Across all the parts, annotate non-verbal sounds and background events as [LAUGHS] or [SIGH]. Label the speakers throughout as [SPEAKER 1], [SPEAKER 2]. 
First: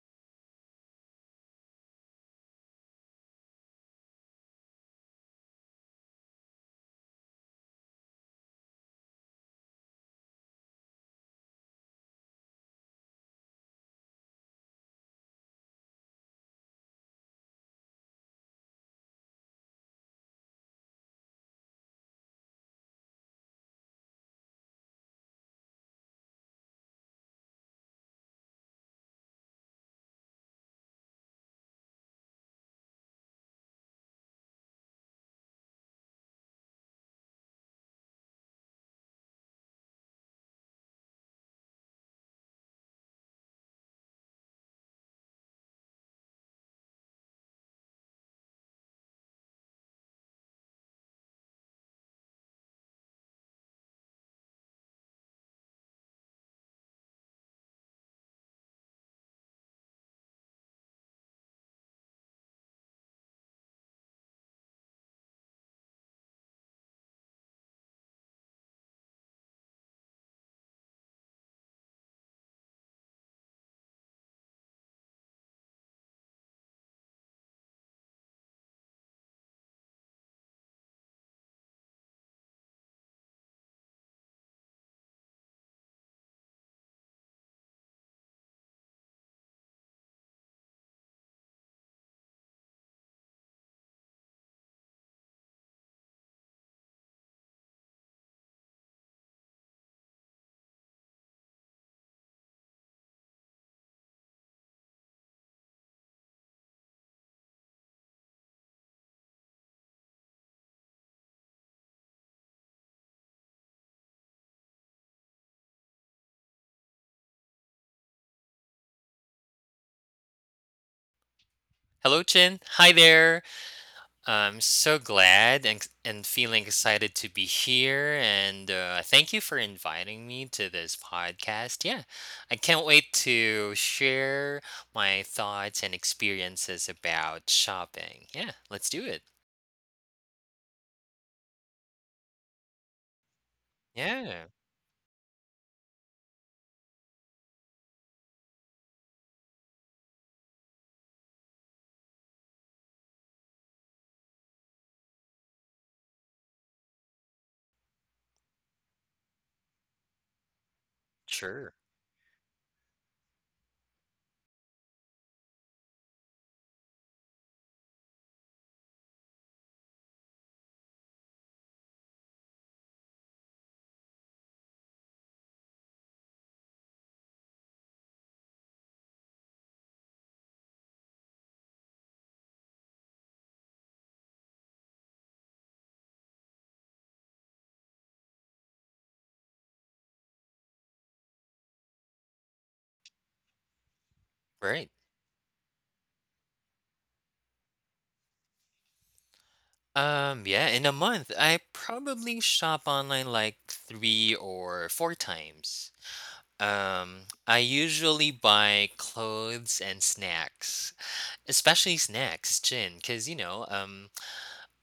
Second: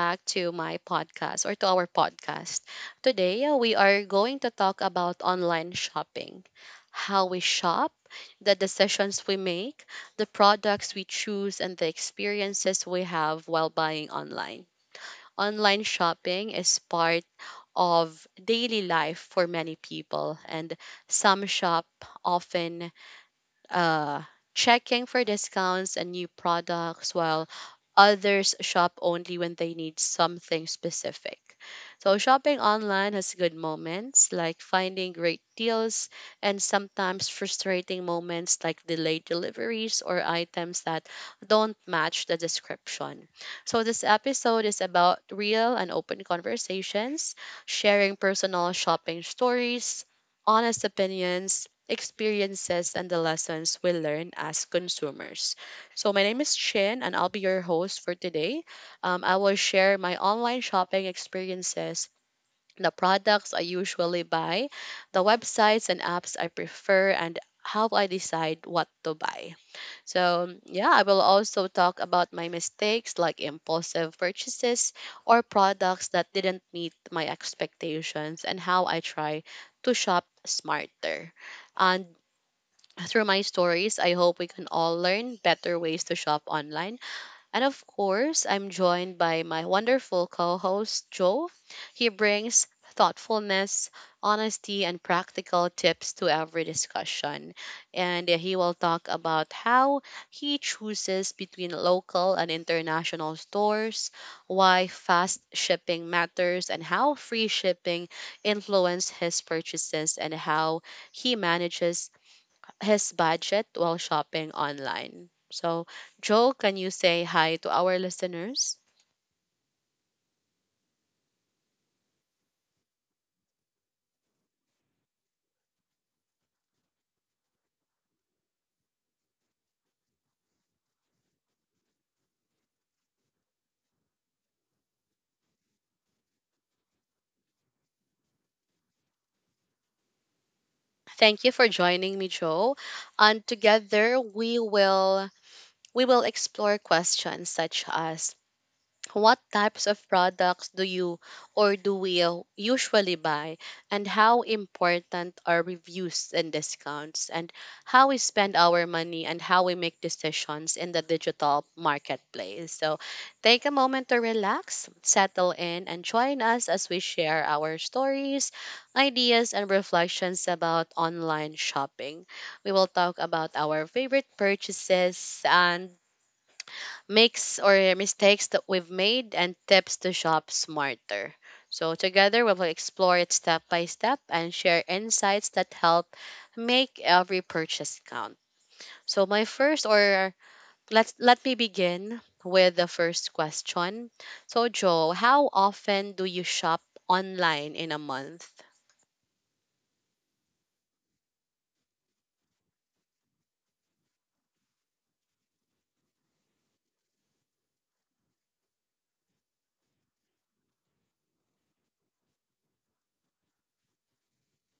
[SPEAKER 1] back to my podcast or to our podcast. Today, we are going to talk about online shopping, how we shop, the decisions we make, the products we choose, and the experiences we have while buying online. Online shopping is part of daily life for many people, and some shop often, uh, checking for discounts and new products while others shop only when they need something specific. So, shopping online has good moments like finding great deals and sometimes frustrating moments like delayed deliveries or items that don't match the description. So, this episode is about real and open conversations, sharing personal shopping stories, honest opinions, experiences, and the lessons we learn as consumers. So, my name is Chin, and I'll be your host for today. I will share my online shopping experiences. The products I usually buy, the websites and apps I prefer, and how I decide what to buy. So, yeah, I will also talk about my mistakes like impulsive purchases or products that didn't meet my expectations and how I try to shop smarter. And through my stories, I hope we can all learn better ways to shop online. And of course, I'm joined by my wonderful co host, Joe. He brings thoughtfulness, honesty, and practical tips to every discussion. And he will talk about how he chooses between local and international stores, why fast shipping matters, and how free shipping influenced his purchases, and how he manages his budget while shopping online. So, Joe, can you say hi to our listeners?
[SPEAKER 2] Hello, Chin. Hi there. I'm so glad and feeling excited to be here. And thank you for inviting me to this podcast. Yeah, I can't wait to share my thoughts and experiences about shopping. Yeah, let's do it.
[SPEAKER 1] Thank you for joining me, Joe. And together
[SPEAKER 2] Yeah,
[SPEAKER 1] we will explore questions such as: what types of products do you or do we usually buy? And how important are reviews and discounts? And how we spend our money and how we make decisions in the digital
[SPEAKER 2] sure.
[SPEAKER 1] marketplace? So take a moment to relax, settle in, and join us as we share our stories, ideas, and reflections about online shopping. We will talk about our favorite purchases and makes or mistakes that we've made and tips to shop smarter. So, together we will explore it step by step and share insights that help make every purchase count. So, my first or let me begin with the first question. So,
[SPEAKER 2] Right.
[SPEAKER 1] Joe, how often do you shop online in a month?
[SPEAKER 2] Yeah, in a month, I probably shop online like three or four times. I usually buy clothes and snacks. Especially snacks, Jin, because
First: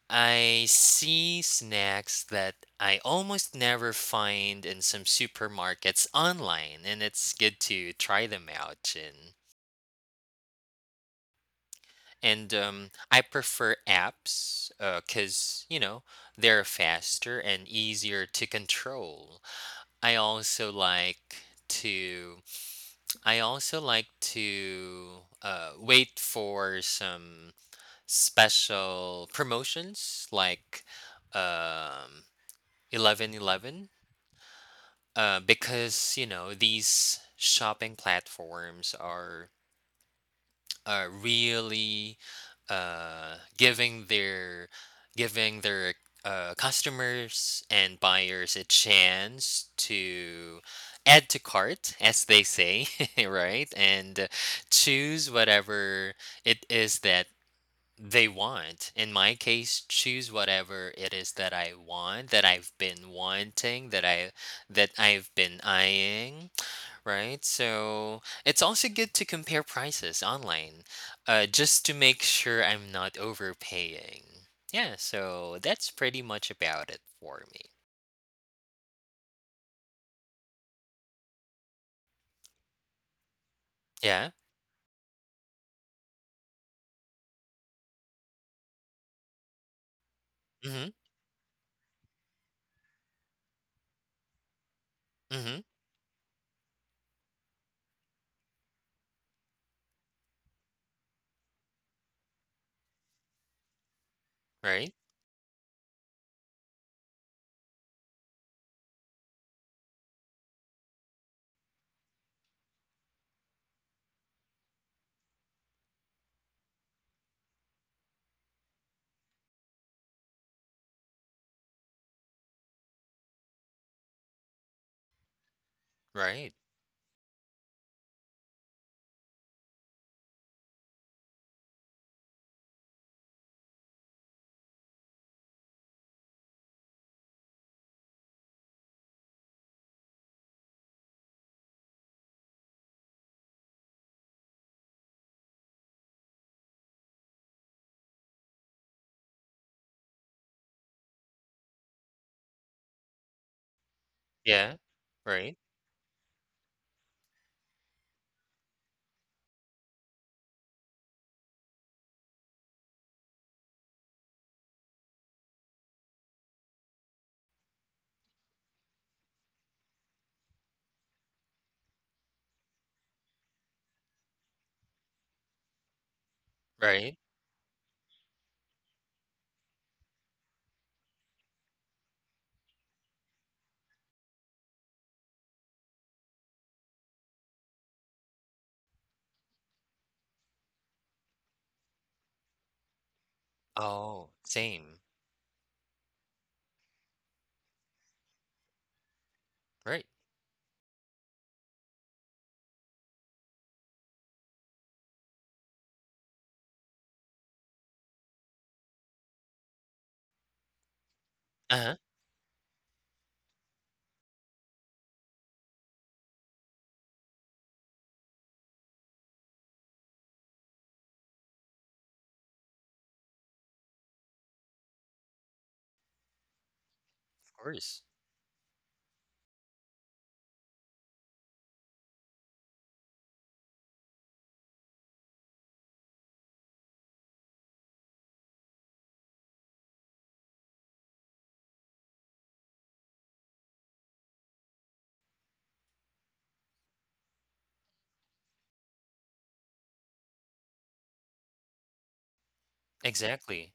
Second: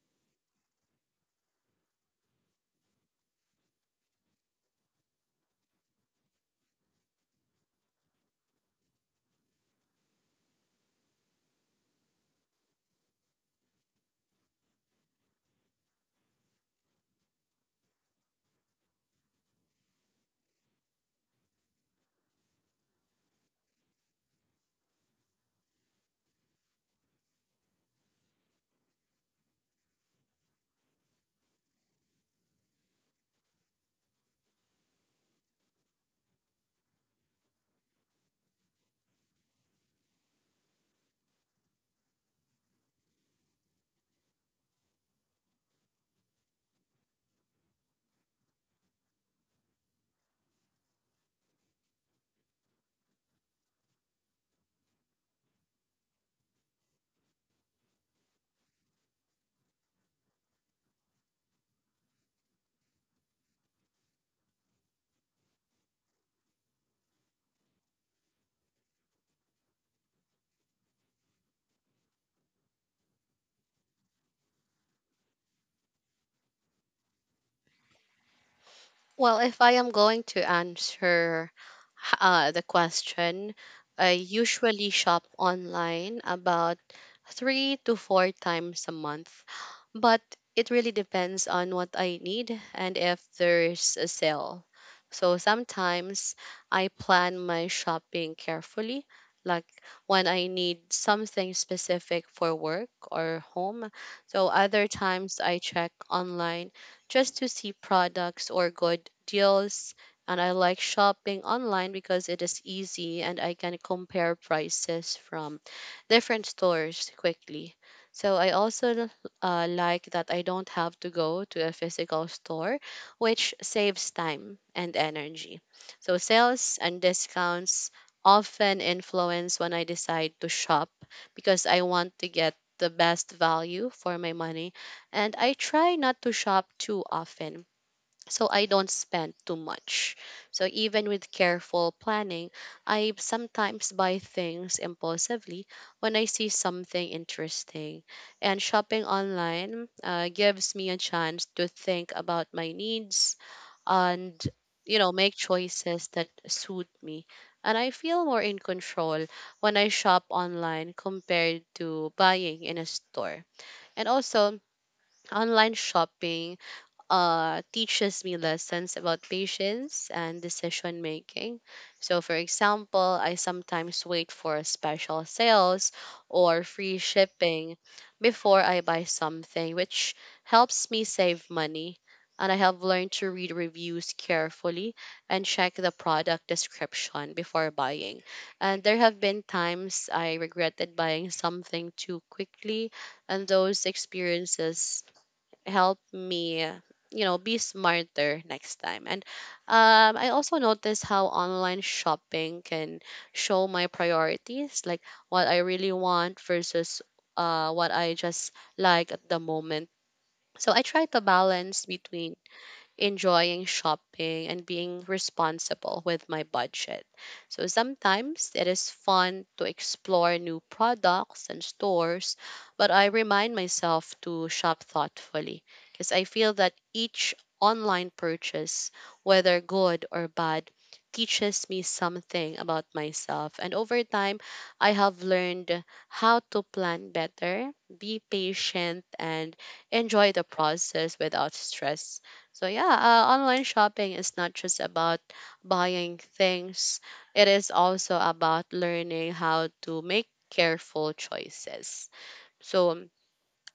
[SPEAKER 2] I see snacks that I almost never find in some supermarkets online, and it's good to try them out, Chin. And I prefer apps because, they're faster and easier to control. I also like to I also like to wait for some special promotions like um 1111 because these shopping platforms are really uh, giving their giving their customers and buyers a chance to add to cart, as they say, [LAUGHS] right, and choose whatever it is that they want. In my case, choose whatever it is that I want, that I've been wanting, that I've been eyeing, right? So it's also good to compare prices online, just to make sure I'm not overpaying. Yeah, so that's pretty much about it for me.
[SPEAKER 1] Well, if I am going to answer the question, I
[SPEAKER 2] Yeah.
[SPEAKER 1] usually shop online about three to four times a month, but it
[SPEAKER 2] Mm-hmm.
[SPEAKER 1] really depends on what I need and if there's a sale. So
[SPEAKER 2] Mm-hmm.
[SPEAKER 1] sometimes I plan my shopping carefully, like when I need something specific for work or home. So other
[SPEAKER 2] Right.
[SPEAKER 1] times I check online just to see products or good deals. And I like shopping online because it is easy and I can compare prices from different stores quickly. So I also like that I don't have to go to a physical store, which saves time and energy. So,
[SPEAKER 2] Right.
[SPEAKER 1] sales and discounts often influence when I decide to shop because I want to get the best value for my money, and I try not to shop too often so I don't spend too much. So even with careful planning, I sometimes buy things impulsively when I see something interesting. And shopping online gives me a chance to think about my needs and,
[SPEAKER 2] Yeah.
[SPEAKER 1] you know, make
[SPEAKER 2] Right.
[SPEAKER 1] choices that suit me. And I feel more in control when I shop online compared to buying in a store. And also, online shopping teaches me lessons about patience and decision making. So, for example, I sometimes wait for special sales or free
[SPEAKER 2] Right.
[SPEAKER 1] shipping before I buy something, which helps me save money. And I have learned to read reviews carefully and check the product description before buying. And there have been times I regretted buying something too quickly, and those
[SPEAKER 2] Oh, same.
[SPEAKER 1] experiences help me, you know, be smarter next time. And
[SPEAKER 2] Right.
[SPEAKER 1] I also noticed how online shopping can show my priorities, like what I really want versus what I just like at the moment. So I try to balance
[SPEAKER 2] Uh-huh.
[SPEAKER 1] between enjoying shopping and being responsible with my budget. So sometimes it is fun to explore new products and stores, but I remind myself to shop thoughtfully because I feel that each
[SPEAKER 2] Of course.
[SPEAKER 1] online purchase, whether good or bad, teaches me something about myself. And over time, I have learned how to plan better, be patient, and enjoy the process without stress. So yeah, online shopping is not just about buying things. It is also about learning how to make careful choices. So
[SPEAKER 2] Exactly.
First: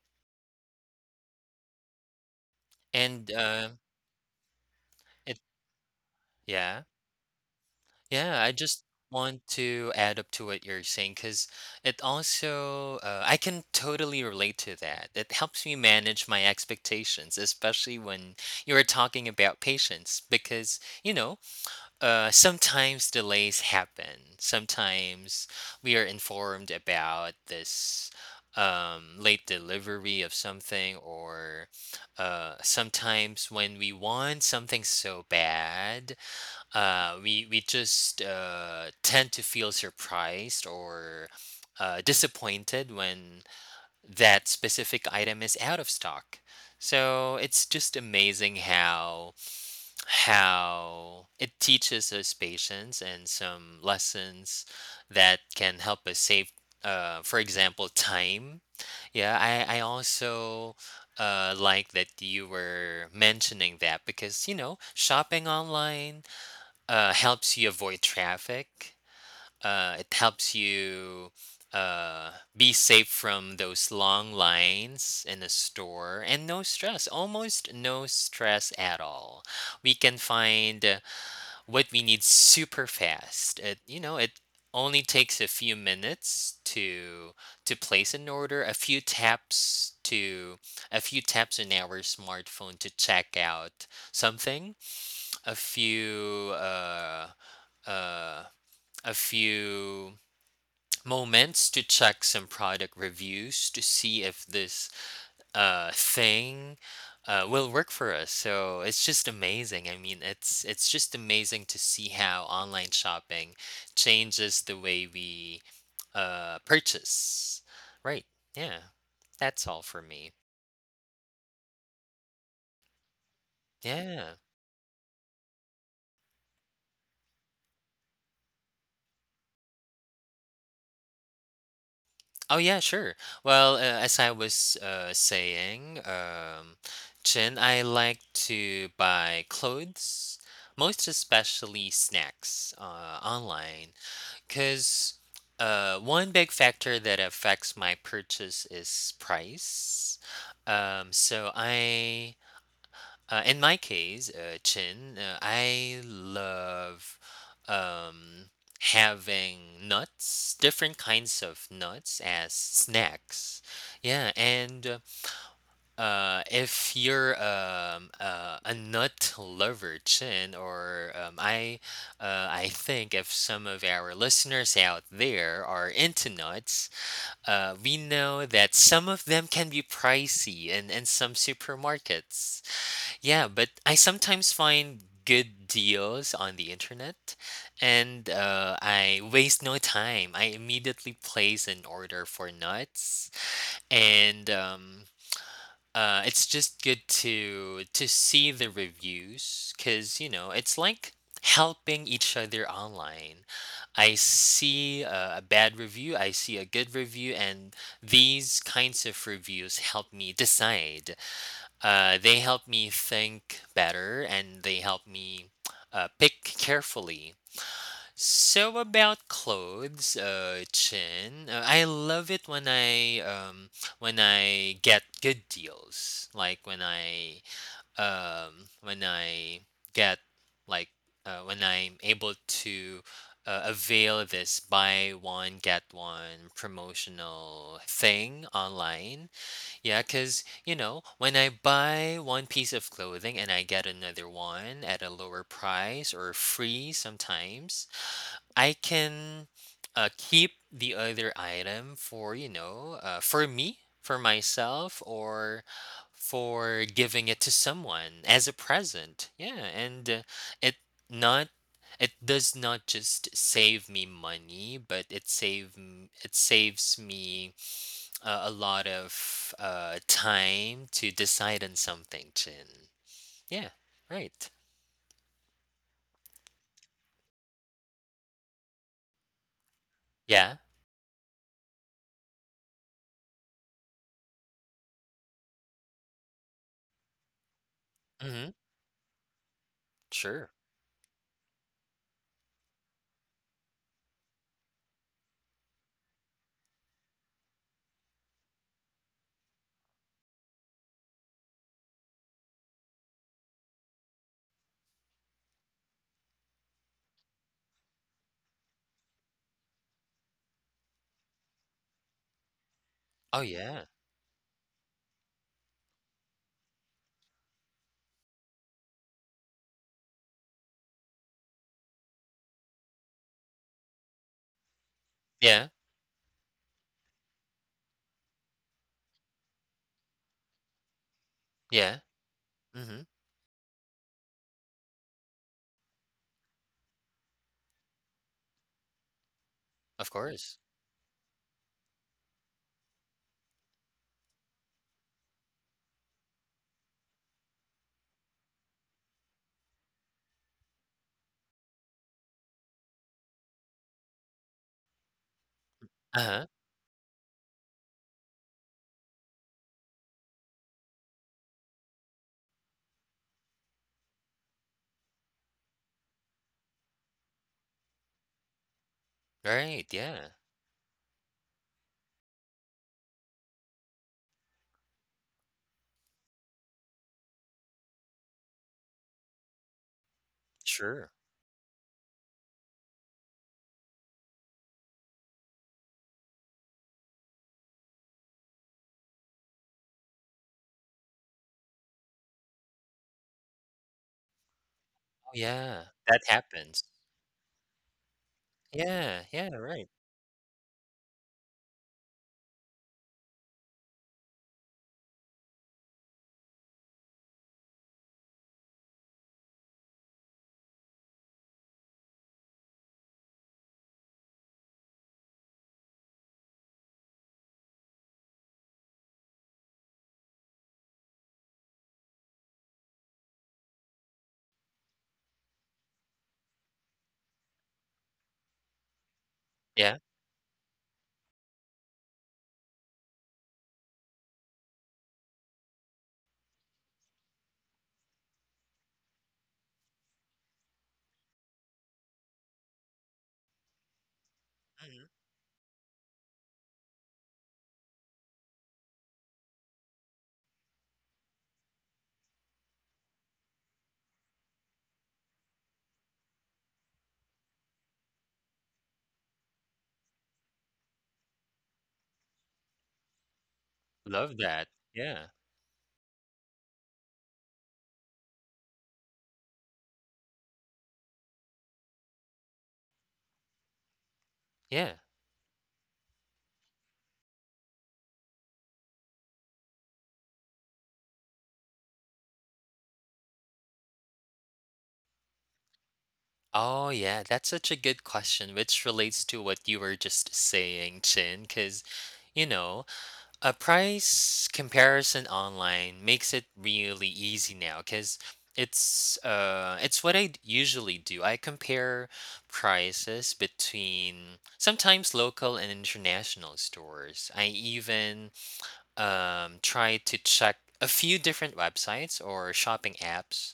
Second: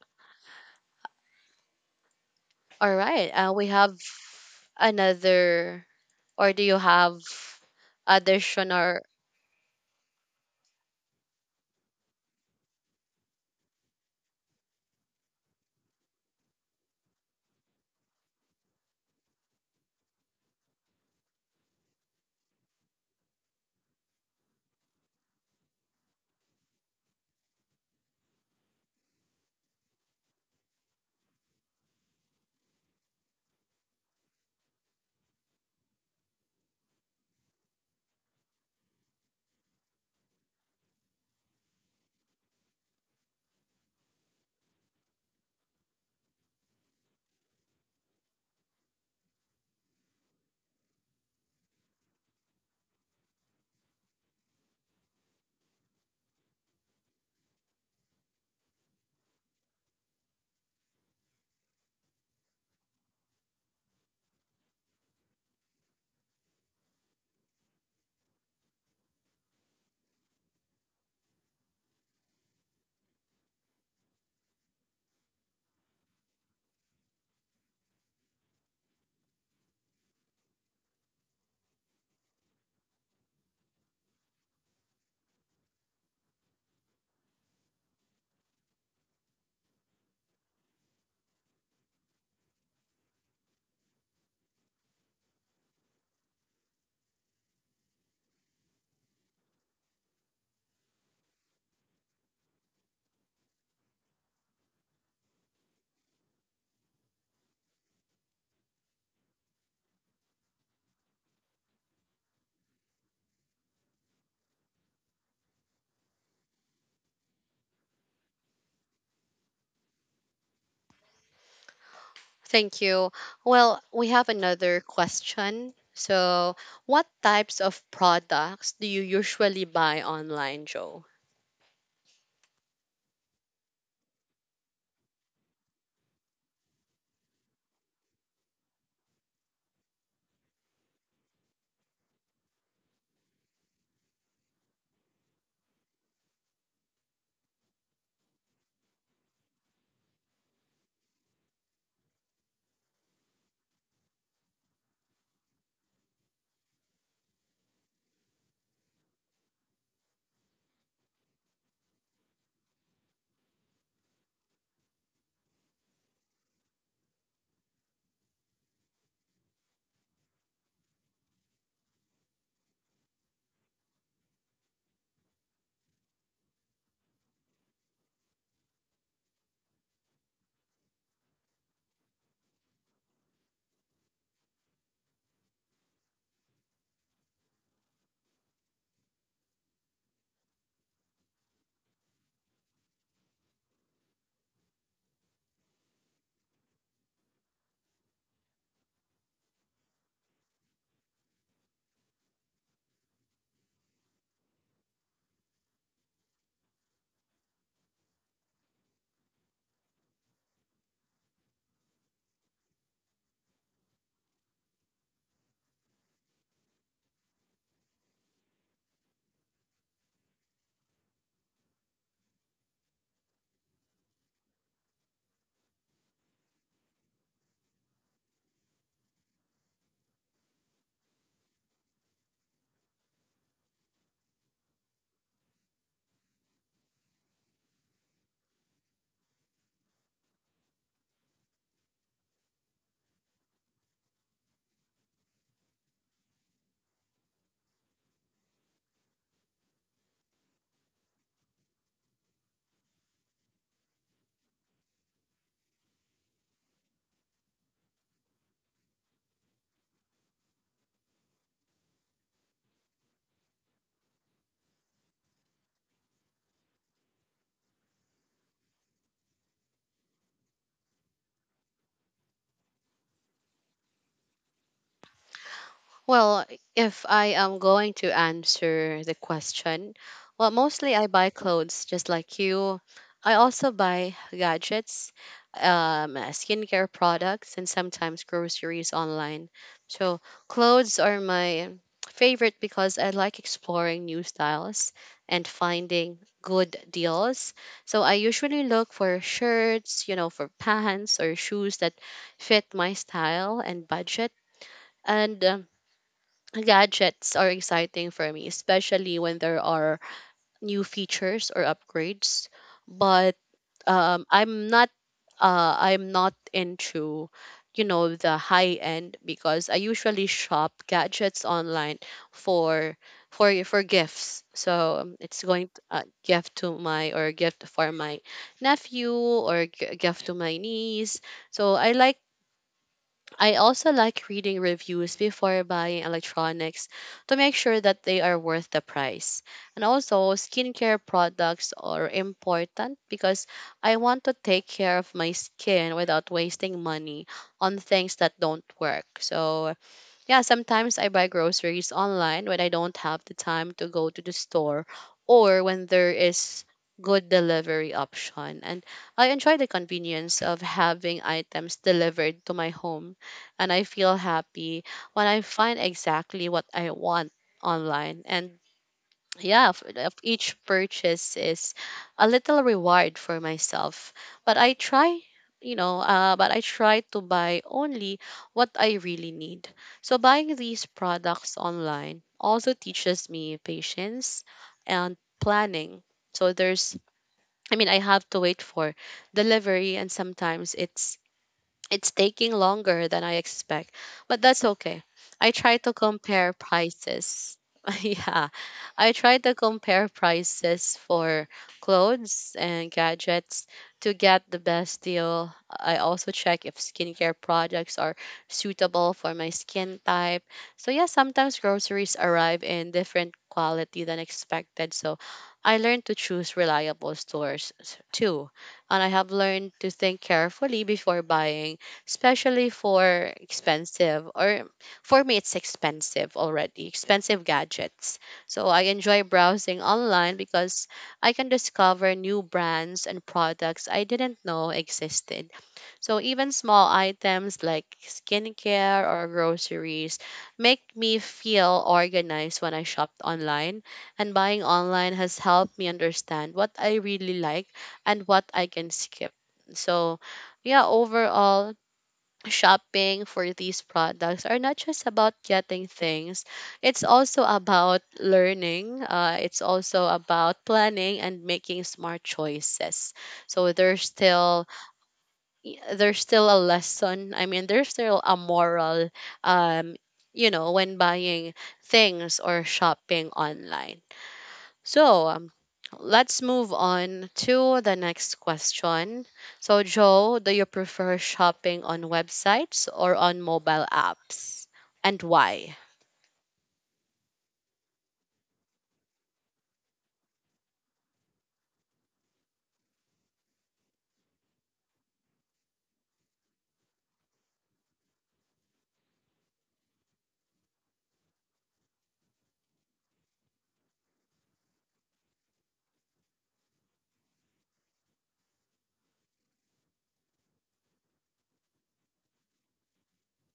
[SPEAKER 1] all right,
[SPEAKER 2] And
[SPEAKER 1] we
[SPEAKER 2] uh.
[SPEAKER 1] have
[SPEAKER 2] It
[SPEAKER 1] another, or do you
[SPEAKER 2] yeah.
[SPEAKER 1] have
[SPEAKER 2] Yeah, I just
[SPEAKER 1] additional?
[SPEAKER 2] want to add up to what you're saying because it also, I can totally relate to that. It helps me manage my expectations, especially when you were talking about patience, because, sometimes delays happen. Sometimes we are informed about this late delivery of something, or sometimes when we want something so bad we just tend to feel surprised or disappointed when that specific item is out of stock. So it's just amazing how it teaches us patience and some lessons that can help us save, for example, time. Yeah, I also like that you were mentioning that because shopping online helps you avoid traffic. It helps you uh, be safe from those long lines in a store, and no stress, almost no stress at all. We can find what we need super fast. It, it only takes a few minutes to place an order, a few taps to a few taps on our smartphone to check out something, a few uh uh, a few moments to check some product reviews to see if this thing will work for us. So it's just amazing. I mean, it's just amazing to see how online shopping changes the way we purchase. Right. Yeah. That's all for me.
[SPEAKER 1] Thank you. Well, we have
[SPEAKER 2] Yeah.
[SPEAKER 1] another question. So, what types of products do you usually buy online, Joe?
[SPEAKER 2] Oh yeah, sure. Well, as I was saying, Chin, I like to buy clothes, most especially snacks online, because one big factor that affects my purchase is price. So I in my case, Chin, I love um, having nuts, different kinds of nuts as snacks. Yeah, and if you're a nut lover, Chin, or I think if some of our listeners out there are into nuts, we know that some of them can be pricey in some supermarkets. Yeah, but I sometimes find good deals on the internet, and I waste no time. I immediately place an order for nuts, and it's just good to see the reviews because it's like helping each other online. I see a bad review, I see a good review, and these kinds of reviews help me decide. They help me think better, and they help me pick carefully. So about clothes, Chin, I love it when I get good deals, like when I get, like, when I'm able to avail this buy one get one promotional thing online, yeah, because, when I buy one piece of clothing and I get another one at a lower price or free sometimes, I can keep the other item for, for me, for myself, or for giving it to someone as a present. Yeah, and it not it does not just save me money, but it saves me a lot of time to decide on something, Chin. Yeah, right.
[SPEAKER 1] Well, if I am going to answer the question, well,
[SPEAKER 2] Yeah.
[SPEAKER 1] mostly I buy clothes just like you. I also buy gadgets, skincare products, and sometimes
[SPEAKER 2] Mm-hmm.
[SPEAKER 1] groceries online. So,
[SPEAKER 2] Sure.
[SPEAKER 1] clothes are my favorite because I like exploring new styles and finding good deals. So, I usually look for shirts, you know, for pants or shoes that fit my style and budget. And, gadgets are exciting for me, especially when there are new features or upgrades. But
[SPEAKER 2] Oh yeah.
[SPEAKER 1] um, I'm not I'm not into, you know, the high end because I usually shop gadgets online for for gifts. So it's going
[SPEAKER 2] Yeah.
[SPEAKER 1] to gift for my nephew or gift to my niece. So I
[SPEAKER 2] Yeah.
[SPEAKER 1] like,
[SPEAKER 2] Mm-hmm.
[SPEAKER 1] I also like reading reviews before buying electronics to make sure that they are worth the price. And
[SPEAKER 2] Of
[SPEAKER 1] also,
[SPEAKER 2] course.
[SPEAKER 1] skincare products are important because I want to take care of my skin without wasting money on things that don't work. So, yeah, sometimes I buy groceries online when I don't have the time to go to the store or when there
[SPEAKER 2] Uh-huh.
[SPEAKER 1] is good delivery option. And I enjoy the convenience of having items delivered to my home, and I feel happy when I find exactly what I want online. And yeah,
[SPEAKER 2] Right.
[SPEAKER 1] of
[SPEAKER 2] Yeah.
[SPEAKER 1] each purchase is a little reward for myself, but I try, you know but I try to buy only what I really need. So buying these
[SPEAKER 2] Sure.
[SPEAKER 1] products online also teaches me patience and planning. So there's, I mean, I have to wait for delivery and sometimes it's taking longer than I expect, but that's okay.
[SPEAKER 2] Oh
[SPEAKER 1] I try
[SPEAKER 2] yeah.
[SPEAKER 1] to
[SPEAKER 2] That
[SPEAKER 1] compare
[SPEAKER 2] happens.
[SPEAKER 1] prices. [LAUGHS] Yeah, I
[SPEAKER 2] Yeah.
[SPEAKER 1] try
[SPEAKER 2] Yeah.
[SPEAKER 1] to
[SPEAKER 2] Right.
[SPEAKER 1] compare prices for clothes and gadgets to get the best deal. I also check if skincare products are suitable for my skin type. So, yeah, sometimes groceries arrive in different quality than expected. So, I learned to choose reliable stores too. And I have learned to think carefully before buying, especially for expensive, or for me it's expensive, already expensive gadgets. So I enjoy browsing
[SPEAKER 2] Yeah.
[SPEAKER 1] online because I can discover new brands and products I didn't know existed. So even small items like skincare or groceries make me feel organized when I shopped online, and buying
[SPEAKER 2] Mhm.
[SPEAKER 1] online has helped me understand what I really like and what I can skip. So, yeah, overall, shopping for these products are not just about getting things. It's also about learning, it's also about planning and making smart choices. So there's
[SPEAKER 2] Love
[SPEAKER 1] still,
[SPEAKER 2] that. Yeah.
[SPEAKER 1] there's still a lesson, I mean there's still a moral, um you know, when buying things or shopping online.
[SPEAKER 2] Yeah.
[SPEAKER 1] So let's move on to the next question. So, Joe, do you prefer shopping on websites or on mobile apps? And why?
[SPEAKER 2] Oh yeah, that's such a good question, which relates to what you were just saying, Chin, because you know, a price comparison online makes it really easy now because it's what usually do. I compare prices between sometimes local and international stores. I even try to check a few different websites or shopping apps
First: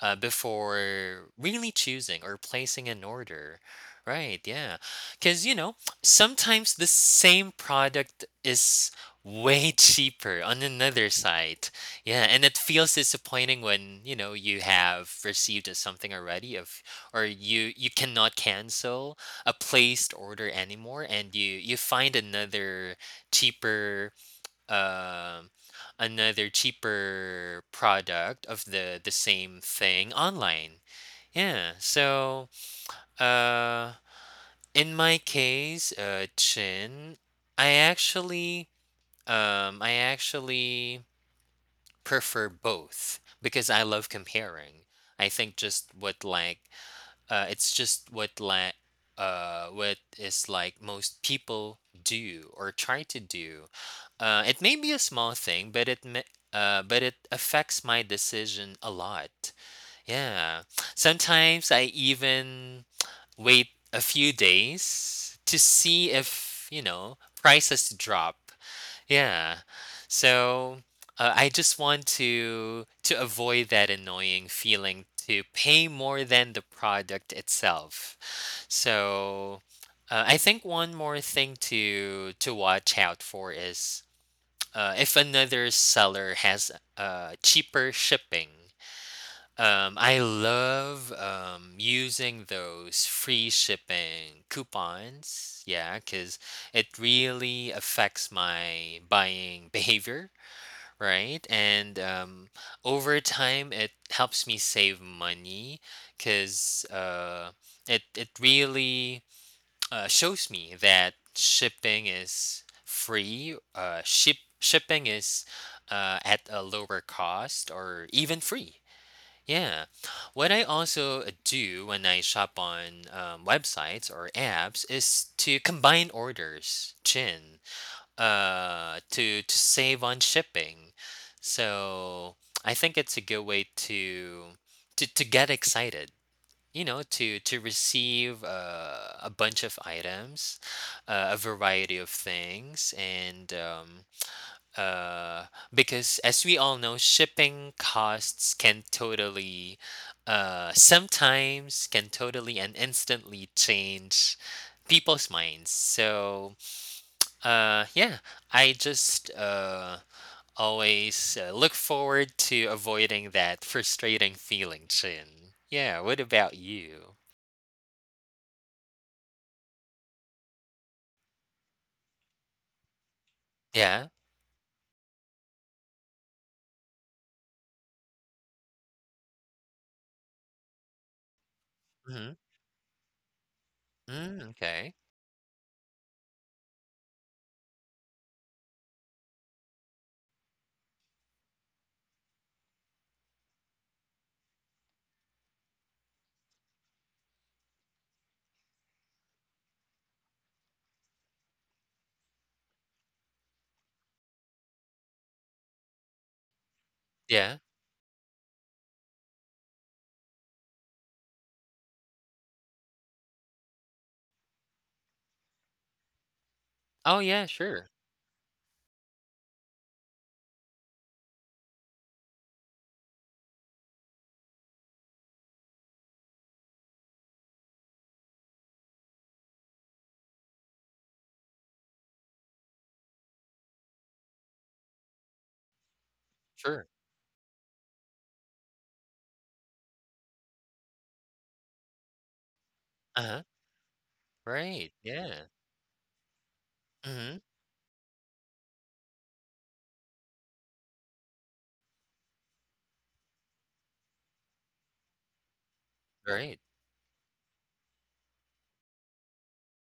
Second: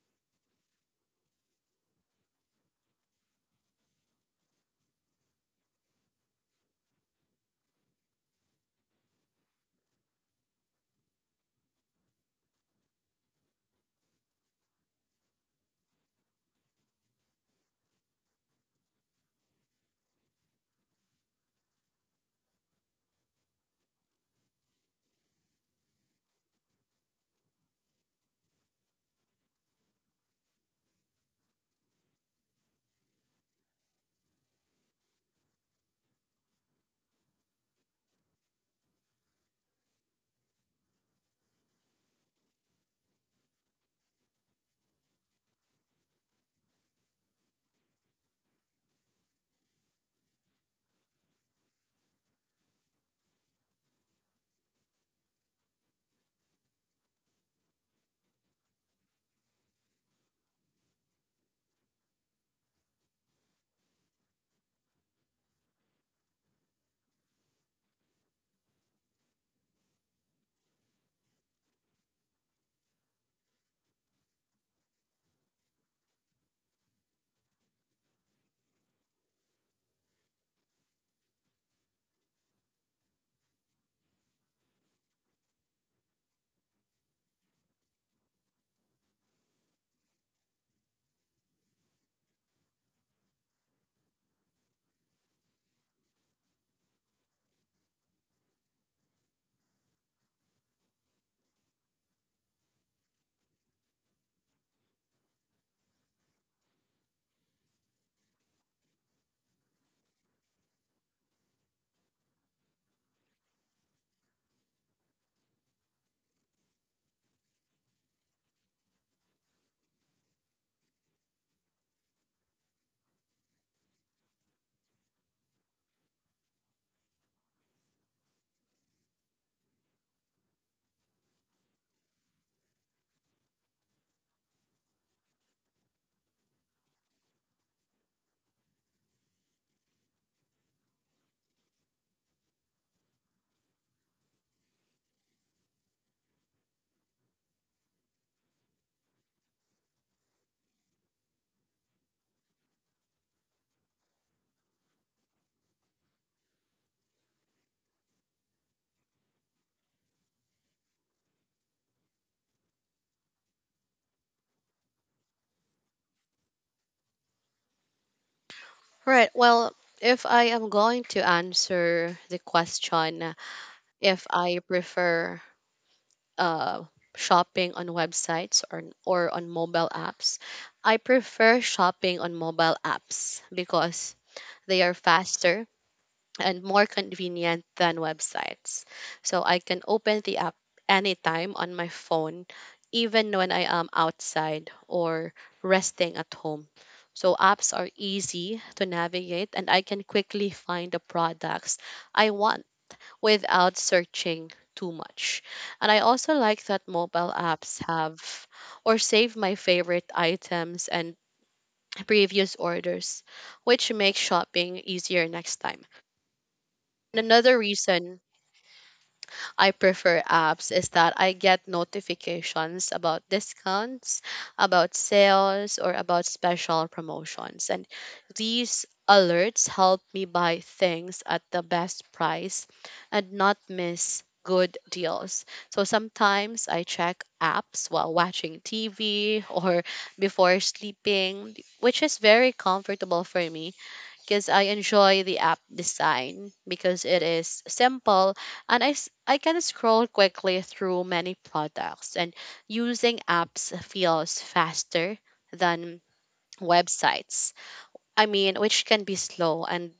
[SPEAKER 2] before really choosing or placing an order. Right, yeah. Because, sometimes the same product is way [LAUGHS] cheaper on another site. Yeah, and it feels disappointing when, you have received a something already, of or you cannot cancel a placed order anymore, and you find cheaper um another cheaper product of the same thing online. Yeah. So, uh in my case, Chin, I actually I actually prefer both because I love comparing. I think just what like it's just what is like most people do or try to do. It may be a small thing, but but it affects my decision a lot. Yeah, sometimes I even wait a few days to see if, prices drop, yeah. So, I just want to avoid that annoying feeling to pay more than the product itself. So, I think one more thing to watch out for is if another seller has cheaper shipping. I love using those free shipping coupons, yeah, because it really affects my buying [LAUGHS] behavior, right? And over time, it helps me save money because it really [TSK] shows me that shipping is free. Shipping is at a lower cost or even free, yeah. What I also do when I shop on websites or apps is to combine orders, Chin, to save on shipping. So I think it's a good way to get excited. You know, to receive a bunch of items, a variety of things, and uh, because, as we all know, shipping costs can totally, sometimes can totally and instantly change people's minds. So, yeah, I just always look forward to avoiding that frustrating feeling, Chin. Yeah, what about you?
[SPEAKER 1] Right. Well, if I am going to answer the question,
[SPEAKER 2] Yeah.
[SPEAKER 1] if I prefer uh, shopping on websites, or on mobile apps, I prefer shopping
[SPEAKER 2] Mm-hmm.
[SPEAKER 1] on mobile apps because
[SPEAKER 2] Mm,
[SPEAKER 1] they
[SPEAKER 2] okay.
[SPEAKER 1] are faster and more convenient than websites. So I can open the app anytime on my phone, even when I am outside or resting at home. So apps are easy to navigate and I can quickly find the products I want without searching too much. And I also like that mobile
[SPEAKER 2] Yeah.
[SPEAKER 1] apps have or save my favorite items and previous orders, which makes shopping easier next time. And
[SPEAKER 2] Oh, yeah,
[SPEAKER 1] another
[SPEAKER 2] sure.
[SPEAKER 1] reason I prefer apps is that I get notifications about discounts, about sales, or about special promotions. And these alerts help me buy things at the best price and not miss good deals. So sometimes I
[SPEAKER 2] Sure.
[SPEAKER 1] check apps while watching TV [LAUGHS] or before sleeping, which is very comfortable
[SPEAKER 2] Uh-huh.
[SPEAKER 1] for me because I
[SPEAKER 2] Right.
[SPEAKER 1] enjoy the
[SPEAKER 2] Yeah.
[SPEAKER 1] app design because it
[SPEAKER 2] Mm-hmm.
[SPEAKER 1] is simple, and I, I can scroll quickly through many products, and using apps feels faster than
[SPEAKER 2] Right.
[SPEAKER 1] websites. I mean, which can be slow and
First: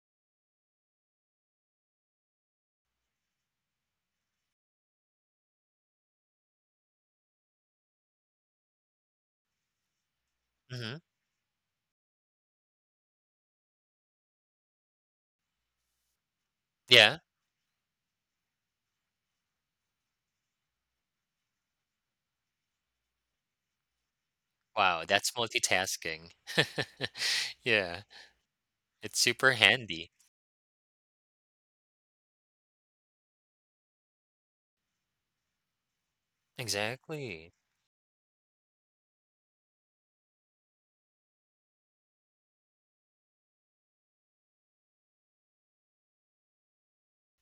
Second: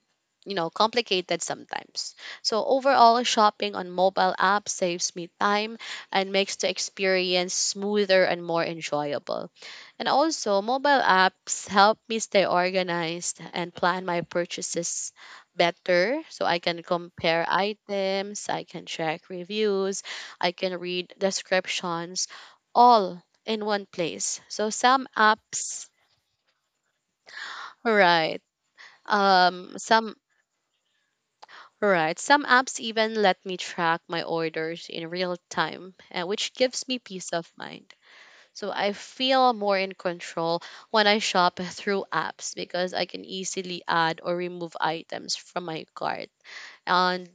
[SPEAKER 1] complicated sometimes, so overall shopping on mobile apps saves me time and makes the experience smoother and more enjoyable. And also
[SPEAKER 2] Mm-hmm.
[SPEAKER 1] mobile apps help me stay organized and plan my purchases better, so I can
[SPEAKER 2] Yeah.
[SPEAKER 1] compare items, I can check reviews, I can read descriptions, all in one place. So
[SPEAKER 2] Wow,
[SPEAKER 1] some
[SPEAKER 2] that's
[SPEAKER 1] apps,
[SPEAKER 2] multitasking. [LAUGHS] Yeah,
[SPEAKER 1] right.
[SPEAKER 2] it's super handy.
[SPEAKER 1] Some right. Some apps even let me track my orders in real time, which gives me peace
[SPEAKER 2] Exactly.
[SPEAKER 1] of mind. So I feel more in control when I shop through apps because I can easily add or remove items from my cart. And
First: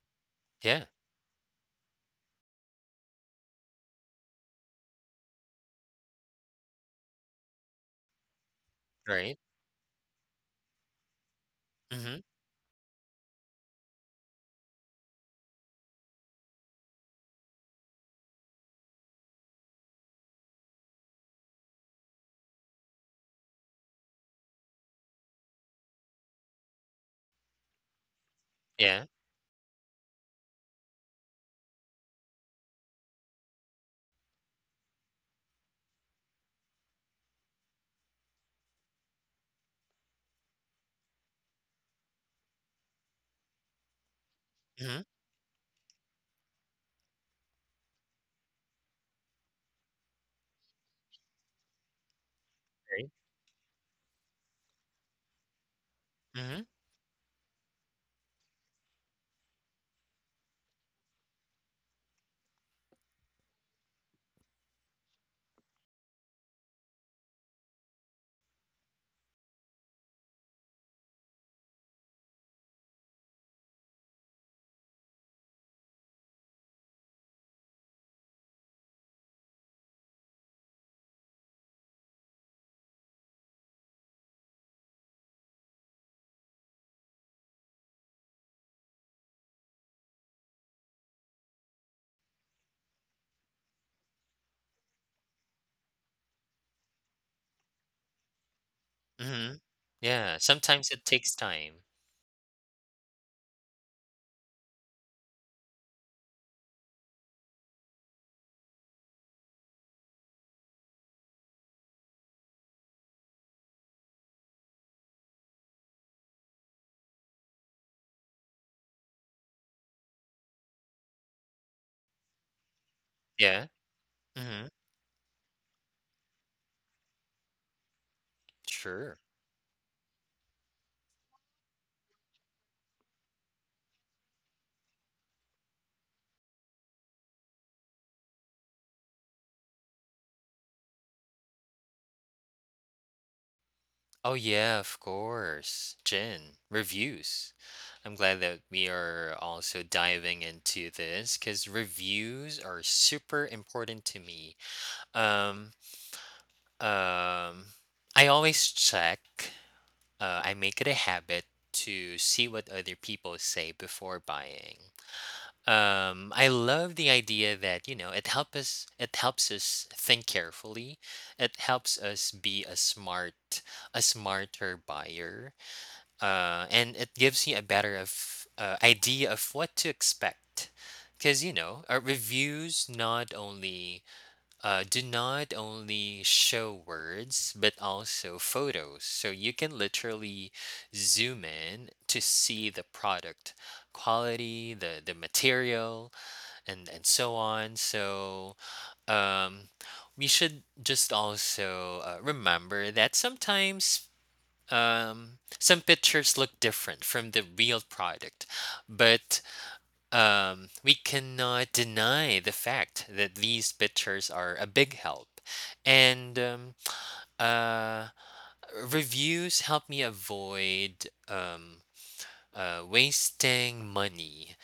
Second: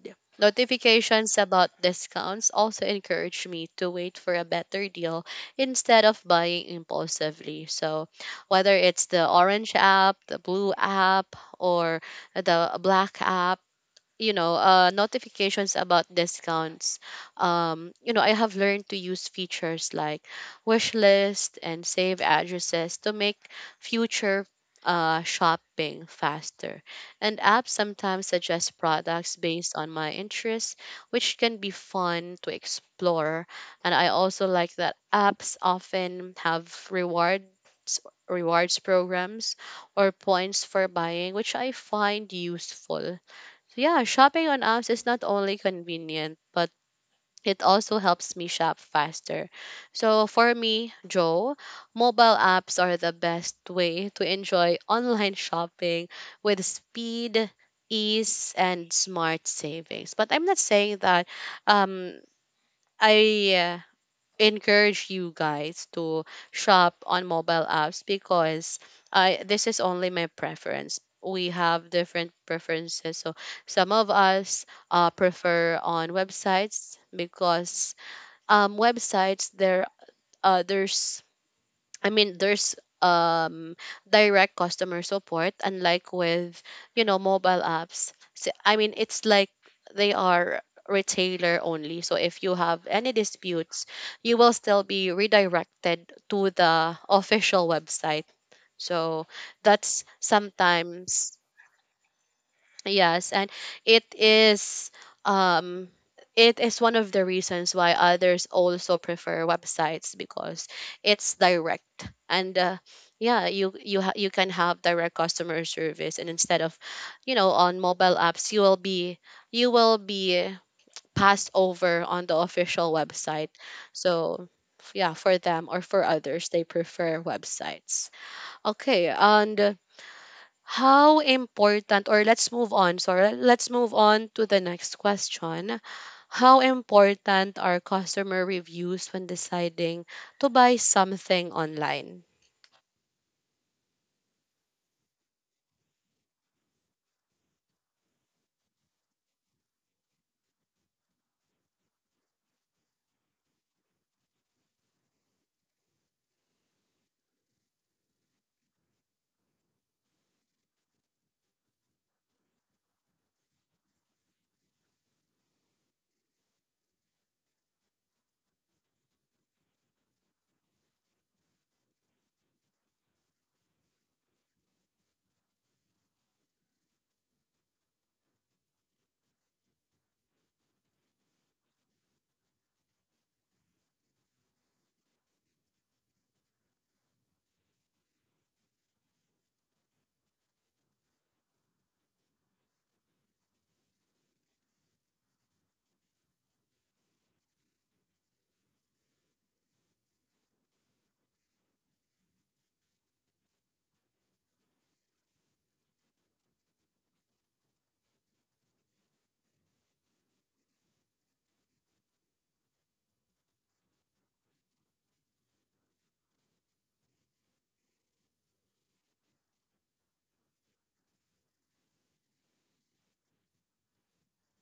[SPEAKER 2] Yeah,
[SPEAKER 1] notifications about discounts also encourage me to wait for a better deal instead of buying impulsively. So whether it's the
[SPEAKER 2] right?
[SPEAKER 1] orange app, the blue app, or
[SPEAKER 2] Mhm.
[SPEAKER 1] the black app, notifications about discounts, I have learned to use features like wish list and save addresses to make future shopping faster. And apps sometimes suggest
[SPEAKER 2] Yeah.
[SPEAKER 1] products based on my interests, which can be fun to explore. And I also like that apps often have rewards rewards programs or points for buying, which I find useful. So, yeah, shopping on apps
[SPEAKER 2] Mhm.
[SPEAKER 1] is not only convenient, but it also helps me shop faster. So for me, Joe, mobile apps are
[SPEAKER 2] Right.
[SPEAKER 1] the best way to enjoy [LAUGHS] online shopping with
[SPEAKER 2] Mhm.
[SPEAKER 1] speed, ease, and smart savings. But I'm not saying that um I encourage you guys to shop on mobile apps, because I, this is only my preference. We have different preferences. So some of us prefer on websites because websites there, uh, there's there's um direct customer support, unlike with mobile apps. So, I mean, it's like they are retailer only. So if you have any disputes, you will still be redirected to the official website. So
[SPEAKER 2] Mhm.
[SPEAKER 1] that's
[SPEAKER 2] Yeah, sometimes it takes
[SPEAKER 1] sometimes.
[SPEAKER 2] time.
[SPEAKER 1] Yes, and it is, um it is one of the reasons why others also prefer websites, because it's direct and, yeah, you can have direct customer service, and instead of on mobile apps, you will be, you will be passed over on the official website.
[SPEAKER 2] Yeah.
[SPEAKER 1] So
[SPEAKER 2] Mhm.
[SPEAKER 1] yeah, for them or for others, they prefer websites. Okay.
[SPEAKER 2] Sure.
[SPEAKER 1] And how important, or let's move on, sorry, let's move on to the next question. How important are customer reviews when deciding to buy something online?
[SPEAKER 2] Oh, yeah, of course. Jen, reviews. I'm glad that we are also diving into this because reviews are super important to me. Um, um, I always check. I make it a habit to see what other people say before buying. I love the idea that, it helps us. It helps us think carefully. It helps us be a smarter buyer, and it gives you a better of idea of what to expect. Because, reviews not only do not only show words but also photos. So you can literally zoom in to see the product quality, the material, and so on. So um, we should just also remember that sometimes some pictures look different from the real product, but we cannot deny the fact that these pictures are a big help. And uh, reviews help me avoid wasting money.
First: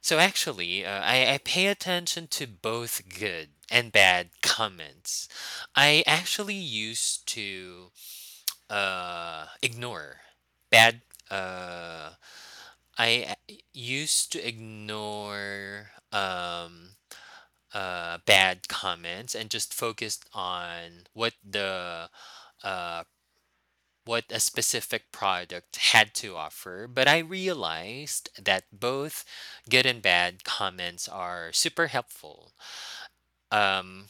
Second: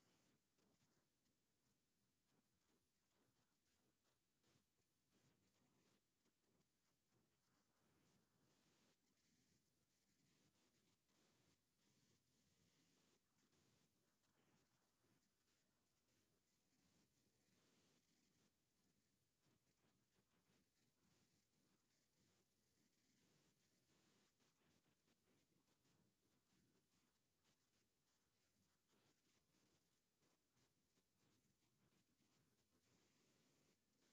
[SPEAKER 2] So actually, I pay attention to both good and bad comments. I actually used to ignore bad. Uh, I Used to ignore bad comments and just focused on what the uh, what a specific product had to offer. But I realized that both good and bad comments are super helpful. Um,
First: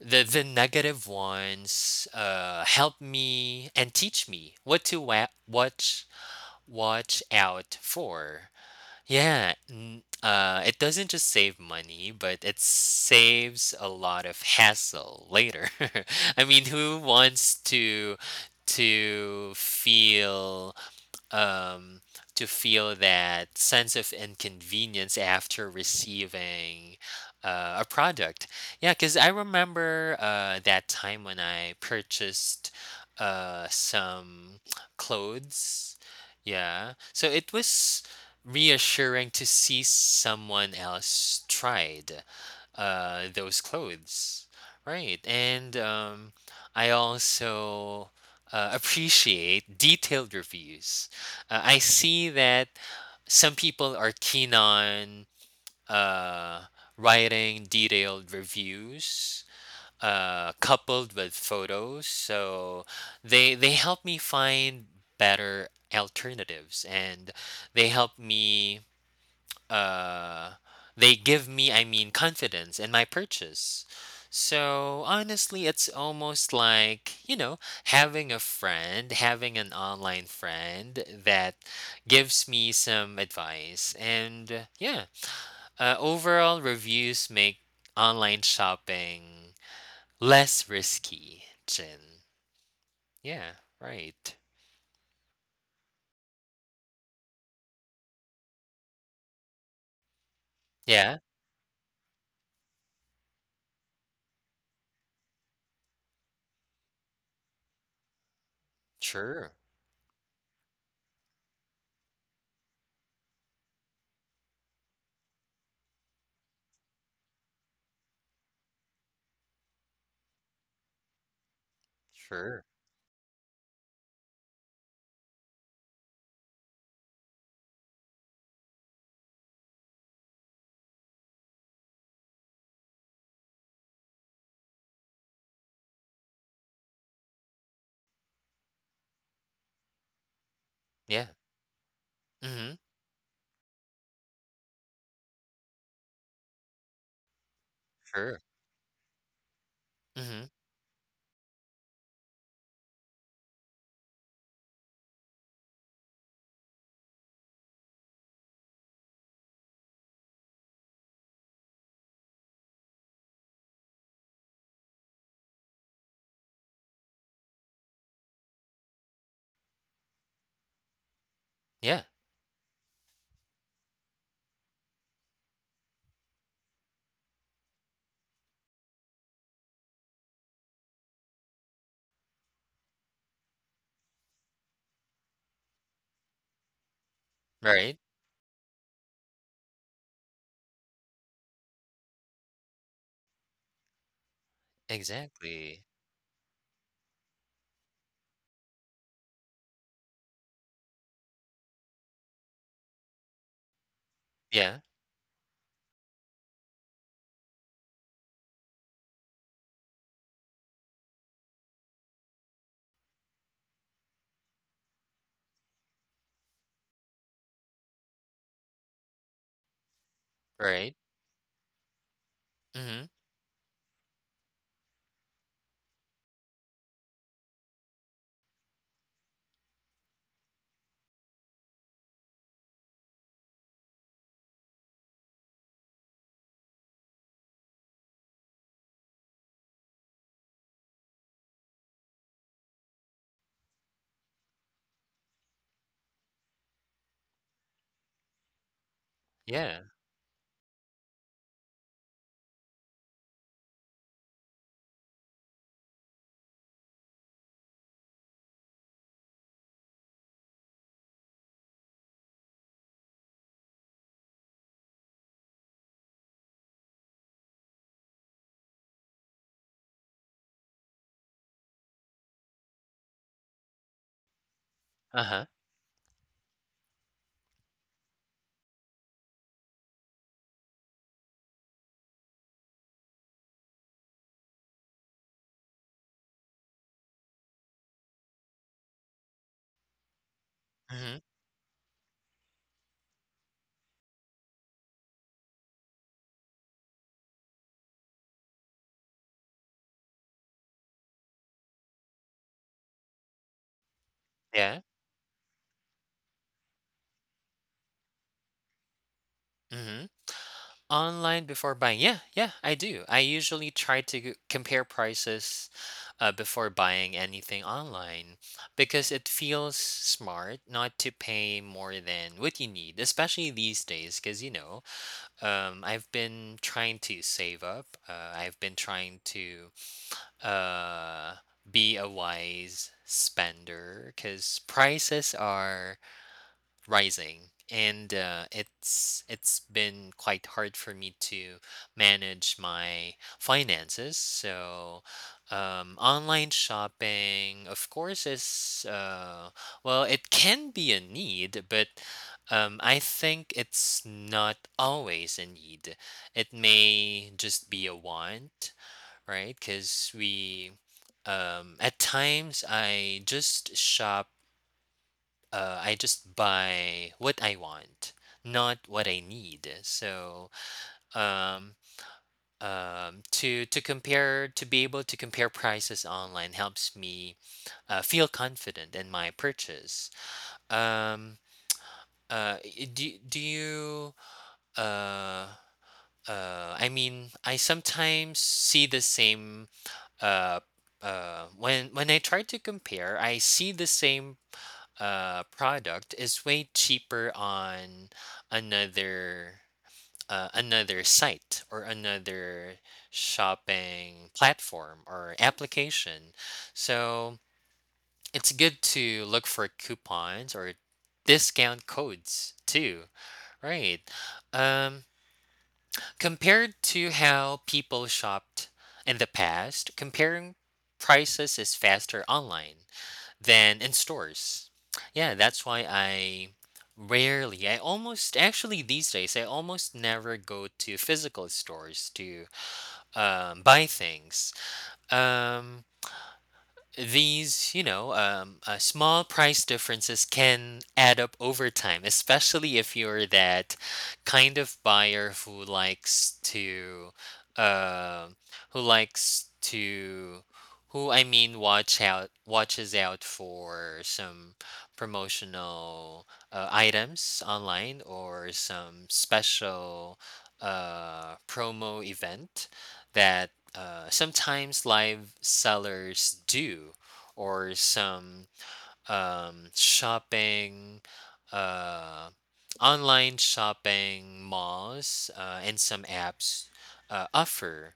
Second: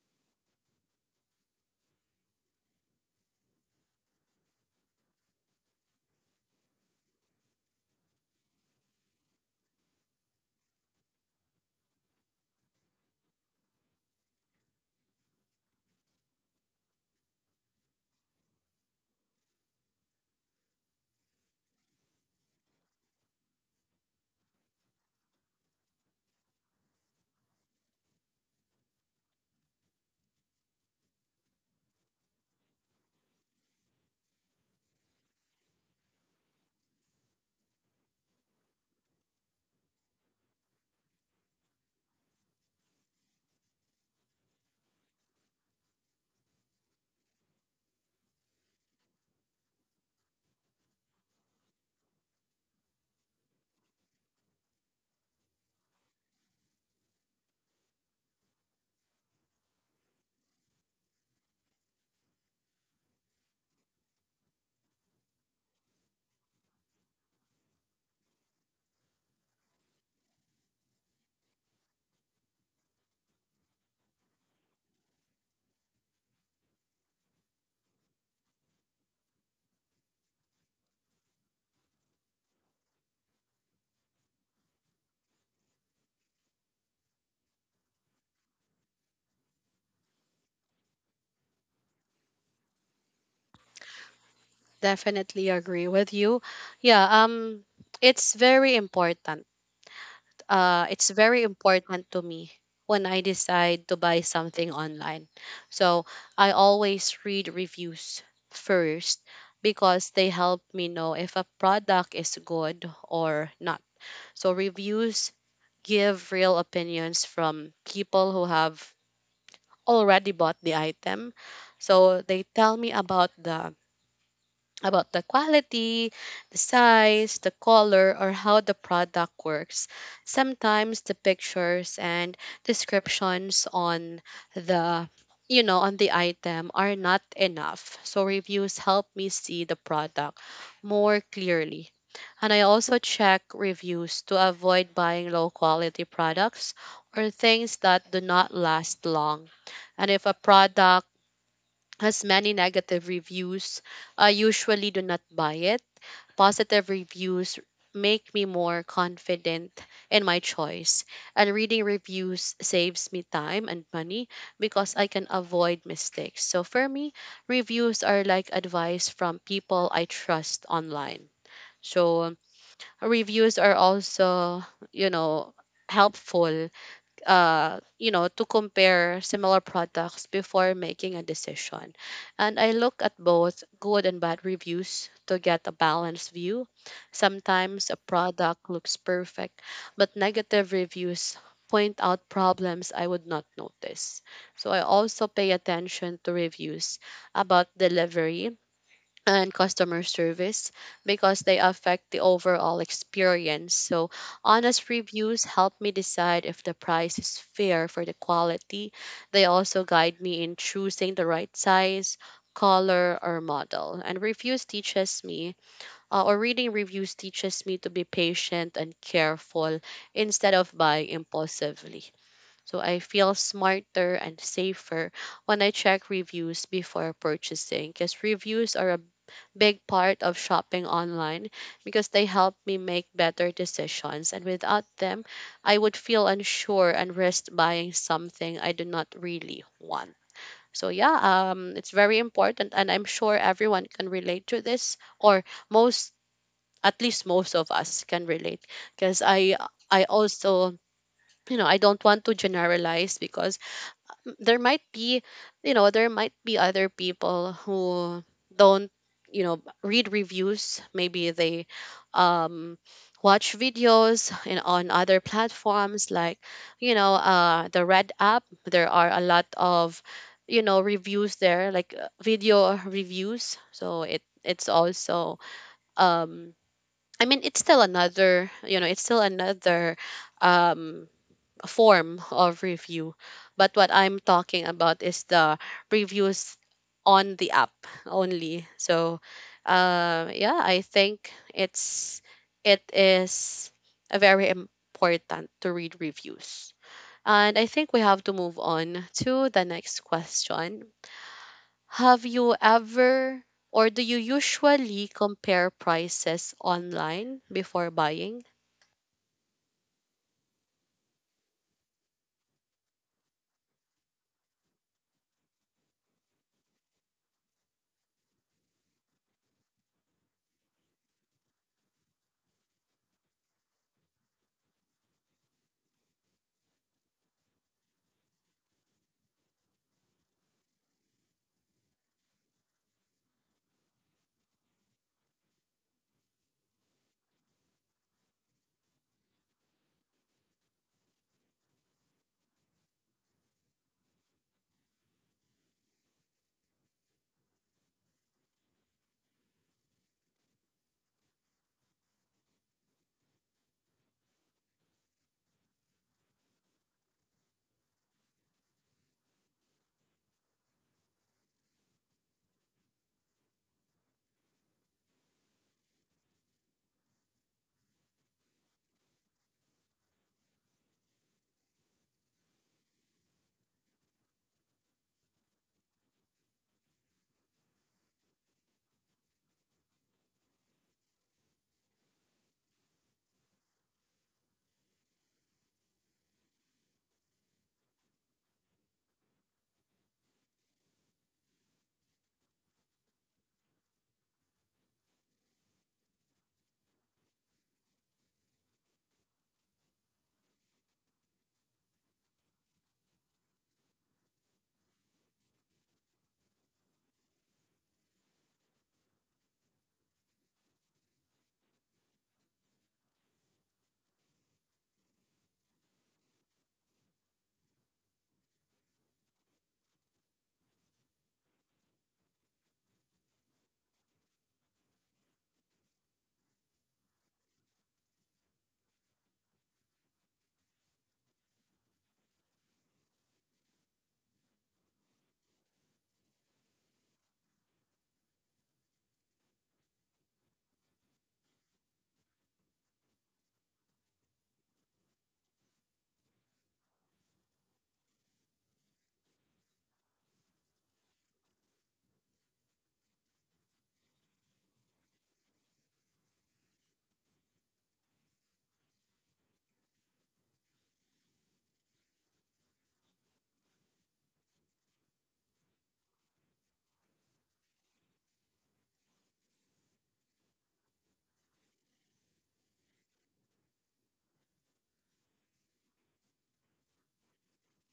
[SPEAKER 2] the negative ones help me and teach me what to watch out for. Yeah, it doesn't just save money, but it saves a lot of hassle later. [LAUGHS] I mean, who wants to to feel um, to feel that sense of inconvenience after receiving a product. Yeah, because I remember that time when I purchased some clothes. Yeah, so it was reassuring to see someone else tried those clothes. Right, and I also appreciate detailed reviews. I see that some people are keen on uh, writing detailed reviews coupled with photos. So they help me find better alternatives, and they help me, uh, they give me, confidence in my purchase. So honestly, it's almost like, having a friend, having an online friend that gives me some advice. Overall, reviews make online shopping less risky, Jin. Yeah, right.
[SPEAKER 1] Definitely agree with you. Yeah, it's very important, it's
[SPEAKER 2] Yeah,
[SPEAKER 1] very important to me when I decide to buy something online. So I always read reviews first
[SPEAKER 2] sure.
[SPEAKER 1] because they help me know if a product is good or not. So reviews give real opinions from people who have already bought the item. So they
[SPEAKER 2] Sure.
[SPEAKER 1] tell me about the, about the quality, the size, the color, or how the product works. Sometimes the pictures and descriptions on the, on the item are not enough. So reviews help me see the product more
[SPEAKER 2] Yeah.
[SPEAKER 1] clearly. And I
[SPEAKER 2] Mm-hmm.
[SPEAKER 1] also check reviews to avoid buying low quality products or things that do
[SPEAKER 2] Sure.
[SPEAKER 1] not last long. And if a
[SPEAKER 2] Mm-hmm.
[SPEAKER 1] product as many negative reviews, I usually do not buy it. Positive reviews make me more confident in my choice, and reading reviews saves me time and money because I can avoid mistakes. So for me, reviews are like advice from people I trust online.
[SPEAKER 2] Yeah,
[SPEAKER 1] So reviews are also, you know, helpful, you know, to compare similar products before making a decision. And I look at both good and bad reviews to get a balanced view. Sometimes a
[SPEAKER 2] right.
[SPEAKER 1] product looks perfect, but negative reviews point out problems I would not notice. So I also pay
[SPEAKER 2] Exactly.
[SPEAKER 1] attention to reviews about delivery and customer service because they affect the overall experience. So,
[SPEAKER 2] Yeah,
[SPEAKER 1] honest reviews help me decide if the price is fair for the quality. They also guide me in choosing the right size, color, or model. And reviews teaches me, or reading reviews teaches me to be patient and careful instead of
[SPEAKER 2] right.
[SPEAKER 1] buying impulsively. So, I
[SPEAKER 2] Mhm.
[SPEAKER 1] feel smarter and safer when I check reviews before purchasing, because reviews are a big part of shopping online because they help me make better decisions. And without them, I would feel unsure and risk buying something I do not really want. So yeah, it's very important, and I'm sure everyone can relate to this, or most, at least most of us can relate, because
[SPEAKER 2] Yeah.
[SPEAKER 1] I also, you know, I don't want to generalize because there might be, there might be other people who don't, read reviews. Maybe they um watch videos in, on other platforms like, the red app. There are a lot of, reviews there, like, video reviews, so it, it's also
[SPEAKER 2] Uh-huh.
[SPEAKER 1] um I mean, it's still another, it's still another um form of review. But what I'm talking about is the reviews on the app only. So, yeah, I
[SPEAKER 2] Mhm.
[SPEAKER 1] think it's, it is a very important to read reviews. And I think we have to move on to the next question. Have you ever or do you
[SPEAKER 2] Yeah.
[SPEAKER 1] usually compare prices online before buying?
[SPEAKER 2] Mhm. Online before buying. Yeah, yeah, I do. I usually try to compare prices before buying anything online because it feels smart not to pay more than what you need, especially these days because I've been trying to save up. I've been trying to uh be a wise spender because prices are rising, and it's been quite hard for me to manage my finances. So online shopping, of course, is well, it can be a need, but I think it's not always a need. It may just be a want, right? Because we, at times I just shop, I just buy what I want, not what I need. So, um, to compare to be able to compare prices online helps me feel confident in my purchase. Um, I- do do you uh, I sometimes see the same, uh, when I try to compare, I see the same product is way cheaper on another, another site or another shopping platform or application. So it's good to look for coupons or discount codes too, right? um Compared to how people shopped in the past, comparing prices is faster online than in stores. Yeah, that's why I rarely, I almost, actually these days, I almost never go to physical stores to buy things. Um, Small price differences can add up over time, especially if you're that kind of buyer who likes to, uh, who likes to, who watches out for some promotional items online or some special promo event that sometimes live sellers do, or some shopping, uh, online shopping malls, and some apps offer.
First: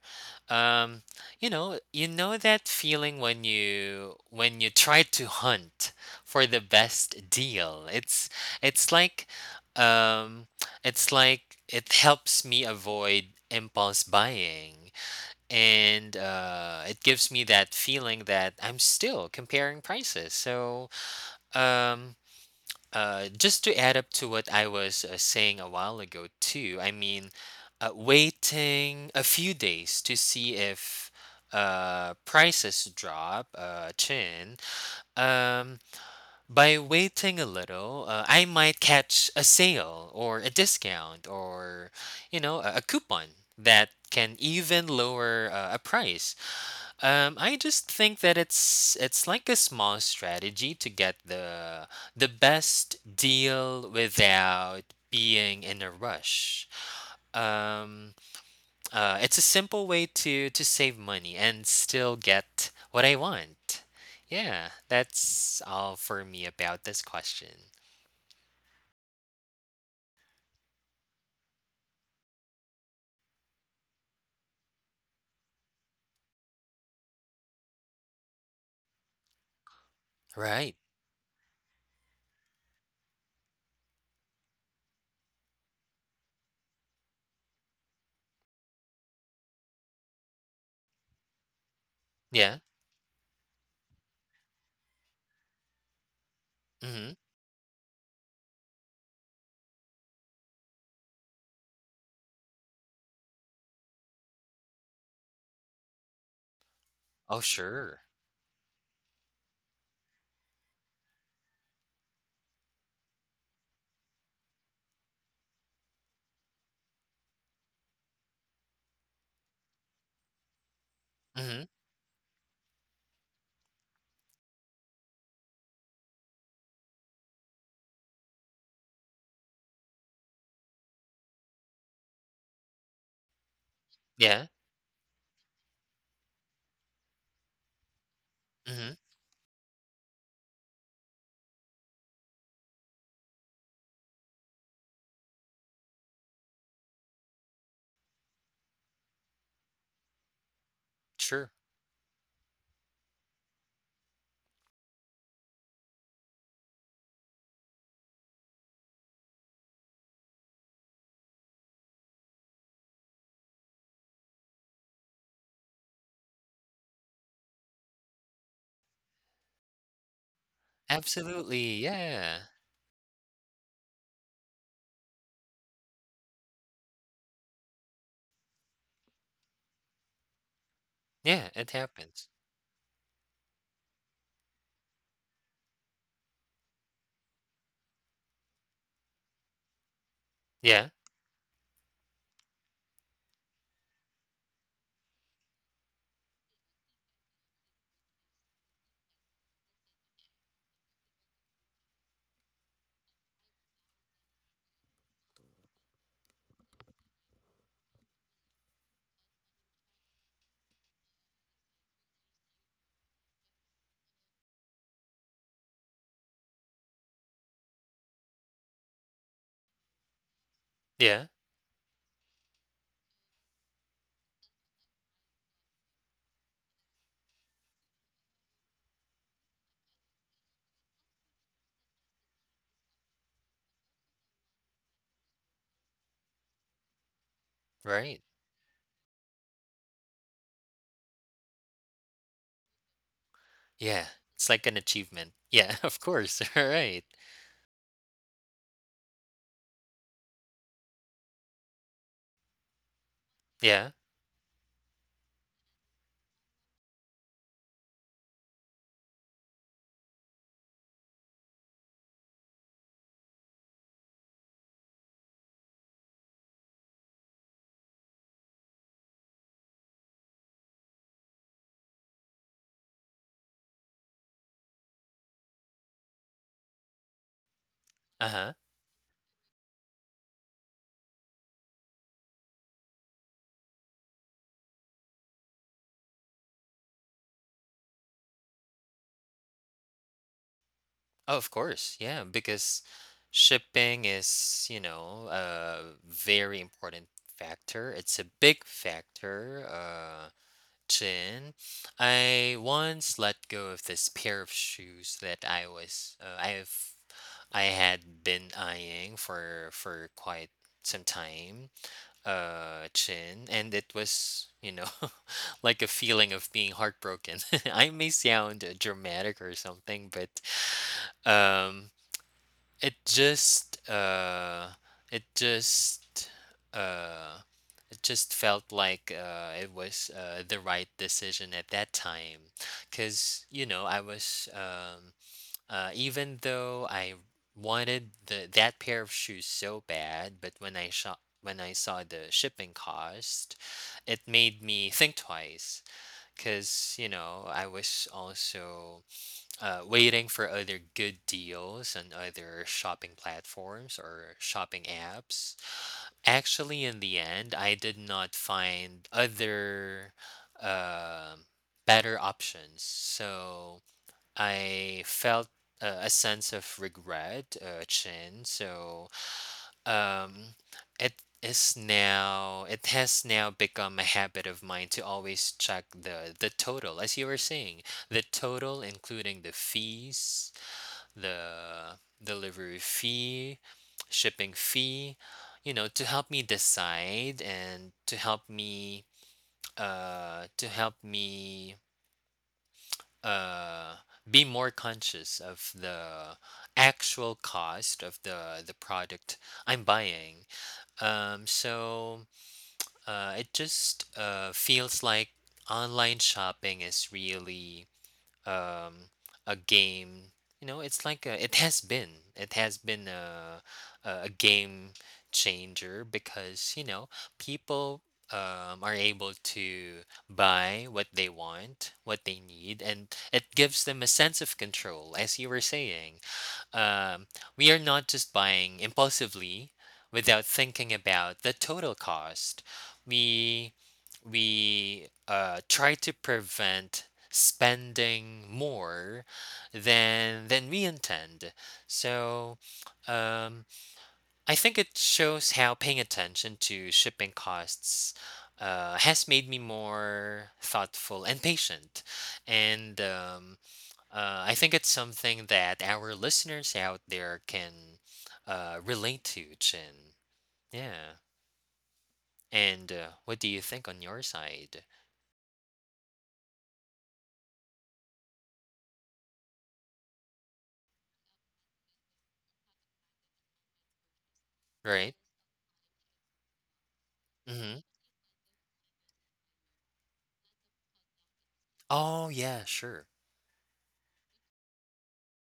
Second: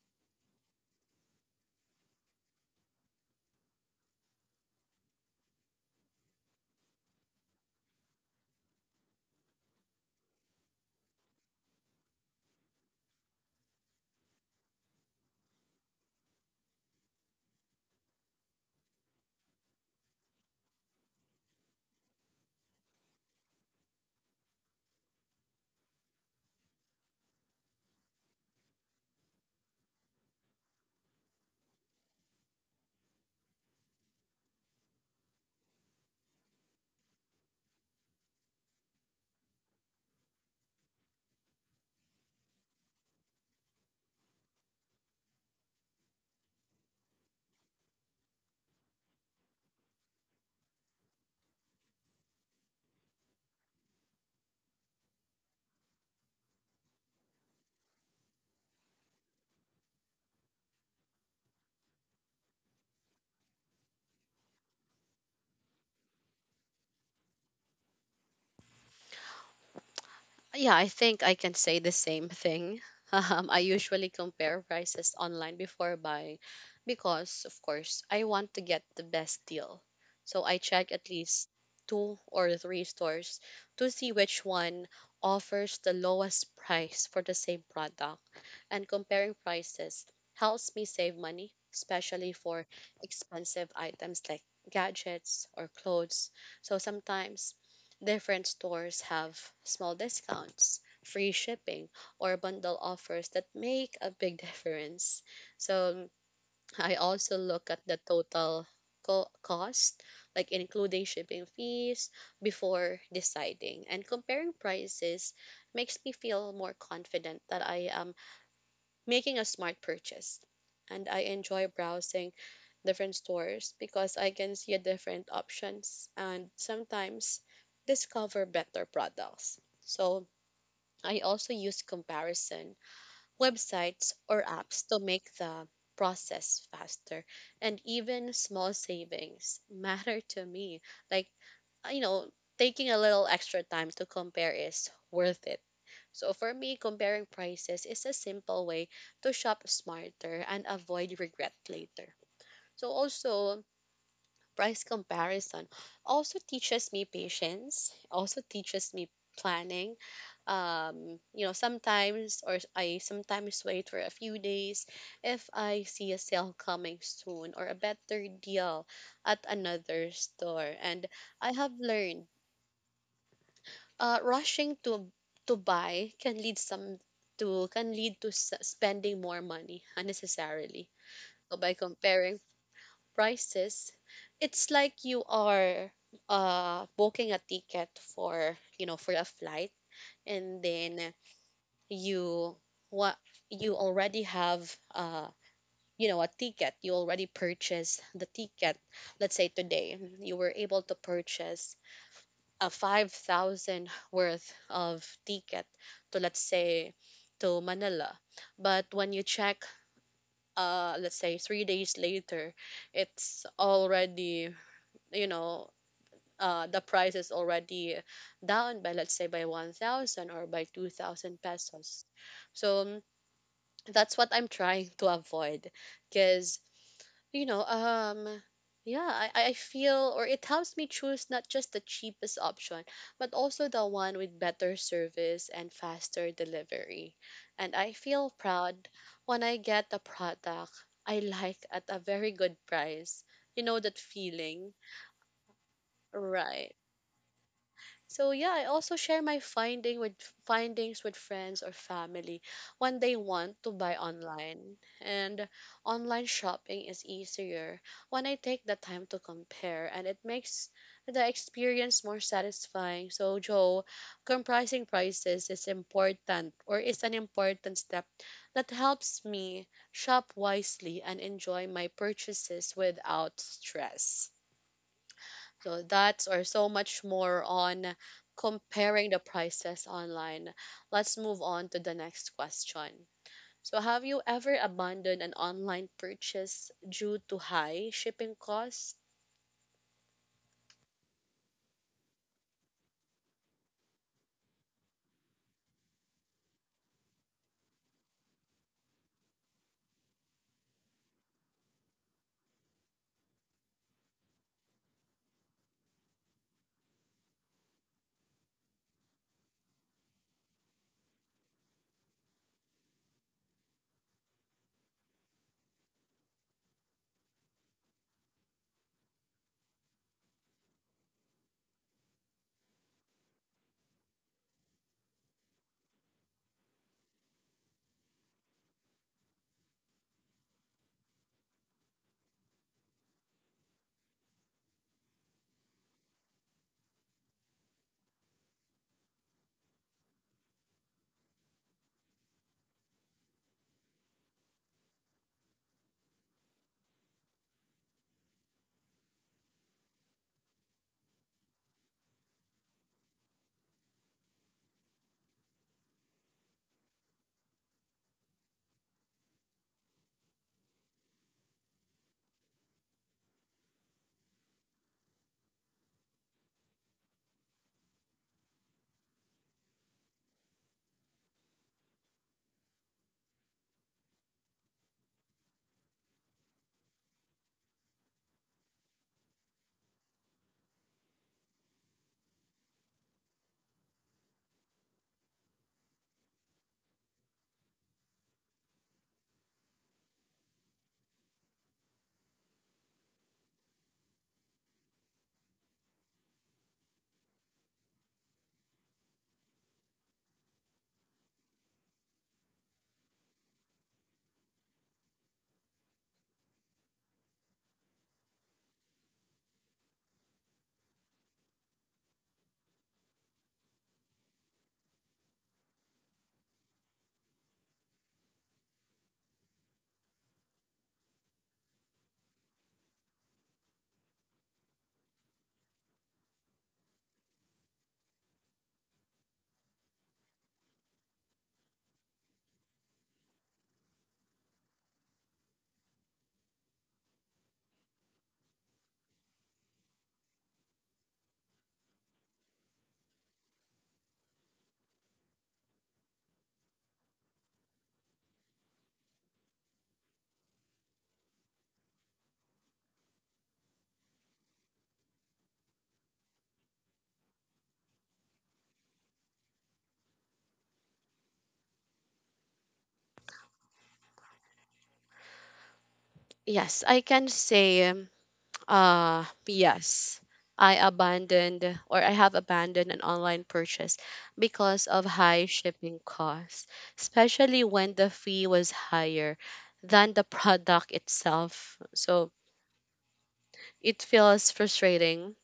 [SPEAKER 2] Um, you know that feeling when you try to hunt for the best deal. It's like, um, it's like it helps me avoid impulse buying, and it gives me that feeling that I'm still comparing prices. So, um, just to add up to what I was saying a while ago, too, waiting a few days to see if prices drop, chin. Um, by waiting a little, I might catch a sale or a discount or, a coupon that can even lower a price. I just think that it's like a small strategy to get the best deal without being in a rush. Um, it's a simple way to save money and still get what I want. Yeah, that's all for me about this question.
[SPEAKER 1] Yeah, I think I can say the same thing. [LAUGHS] I usually compare prices online before buying because, of course, I want to get the best deal. So I
[SPEAKER 2] Right.
[SPEAKER 1] check at least two or three stores to see which one offers the lowest price for the same product. And comparing prices helps me save money, especially
[SPEAKER 2] Yeah.
[SPEAKER 1] for expensive items like gadgets or clothes. So
[SPEAKER 2] Mm-hmm.
[SPEAKER 1] sometimes different stores have small discounts, free shipping, or bundle offers that make a big difference. So I also
[SPEAKER 2] Oh,
[SPEAKER 1] look at the
[SPEAKER 2] sure.
[SPEAKER 1] total cost, like including shipping fees, before deciding. And comparing prices makes me feel more confident that I am making a smart purchase. And I
[SPEAKER 2] Mm-hmm.
[SPEAKER 1] enjoy browsing different stores because I can see a different options and sometimes discover better products. So I also use comparison websites or
[SPEAKER 2] Yeah.
[SPEAKER 1] apps to make the process faster, and even small
[SPEAKER 2] Mm-hmm.
[SPEAKER 1] savings matter to me. Like, you know, taking a little extra time to compare is worth it. So for me, comparing prices is a simple way to shop smarter and avoid regret
[SPEAKER 2] Sure.
[SPEAKER 1] later. So also price comparison also teaches me patience, also teaches me planning. You know, sometimes or I sometimes wait for a few days if I see a sale coming soon or a better deal at another store. And I have
[SPEAKER 2] Absolutely.
[SPEAKER 1] learned,
[SPEAKER 2] Yeah.
[SPEAKER 1] rushing to buy can lead some to, can lead to spending more money unnecessarily. So
[SPEAKER 2] Yeah,
[SPEAKER 1] by
[SPEAKER 2] it happens.
[SPEAKER 1] comparing prices, it's like you are booking a ticket for, for a flight, and
[SPEAKER 2] Yeah.
[SPEAKER 1] then you, what, you already have, you know, a ticket, you already purchased the ticket. Let's say today you were able to purchase a 5,000 worth of ticket to, let's say, to Manila, but when you check, let's say 3 days later, it's already, you know, the price is already down by, let's say by 1,000 or by
[SPEAKER 2] Yeah.
[SPEAKER 1] 2,000 pesos. So that's what I'm trying to avoid, because you know um yeah, I feel, or it helps me choose not just the cheapest option, but also the one with better service and faster delivery. And I
[SPEAKER 2] Right.
[SPEAKER 1] feel proud when I get a product I like at a very good price, you know, that
[SPEAKER 2] Yeah, it's like
[SPEAKER 1] feeling,
[SPEAKER 2] an achievement. Yeah, [LAUGHS] of course. [LAUGHS] All
[SPEAKER 1] right?
[SPEAKER 2] right.
[SPEAKER 1] So yeah, I also share my findings with friends or family when they want to
[SPEAKER 2] Yeah.
[SPEAKER 1] buy online. And online shopping is easier when I take the time to compare, and it makes the experience more satisfying. So Joe, comprising prices is important, or is an important step that helps me shop wisely and enjoy my purchases without stress. So that's, or so much more on
[SPEAKER 2] Uh-huh.
[SPEAKER 1] comparing the prices online. Let's move on to the next question. So have you ever abandoned an online purchase due to high shipping costs?
[SPEAKER 2] Oh, of course. Yeah, because shipping is, you know, a very important factor. It's a big factor, Chin. I once let go of this pair of shoes that I was I've I had been eyeing for quite some time, Chin, and it was, you know, [LAUGHS] like a feeling of being heartbroken. [LAUGHS] I may sound dramatic or something, but um, it just uh, it just uh, it just felt like, it was the right decision at that time, because you know I was even though I wanted the that pair of shoes so bad, but when I shot when I saw the shipping cost, it made me think twice because you know I was also waiting for other good deals on other shopping platforms or shopping apps. Actually, in the end, I did not find other um better options, so I felt a sense of regret, chin. So, um it is now, it has now become a habit of mine to always check the total, as you were saying, the total including the fees, the delivery fee, shipping fee, you know, to help me decide and to help me, uh to help me uh be more conscious of the actual cost of the product I'm buying. um, so it just feels like online shopping is really, um, a game. You know, it's like a, it has been. It has been a, a game changer because you know people are able to buy what they want, what they need, and it gives them a sense of control. As you were saying, um, we are not just buying impulsively without thinking about the total cost. We we try to prevent spending more than we intend. So, um, I think it shows how paying attention to shipping costs has made me more thoughtful and patient. And I think it's something that our listeners out there can relate to, Chin. Yeah. And what do you think on your side,
[SPEAKER 1] Yes, I can say, yes, I abandoned, or I have abandoned an online purchase because of
[SPEAKER 2] right?
[SPEAKER 1] high shipping costs, especially
[SPEAKER 2] Mm-hmm.
[SPEAKER 1] when the fee was higher than the product itself.
[SPEAKER 2] Oh,
[SPEAKER 1] So
[SPEAKER 2] yeah, sure.
[SPEAKER 1] it feels frustrating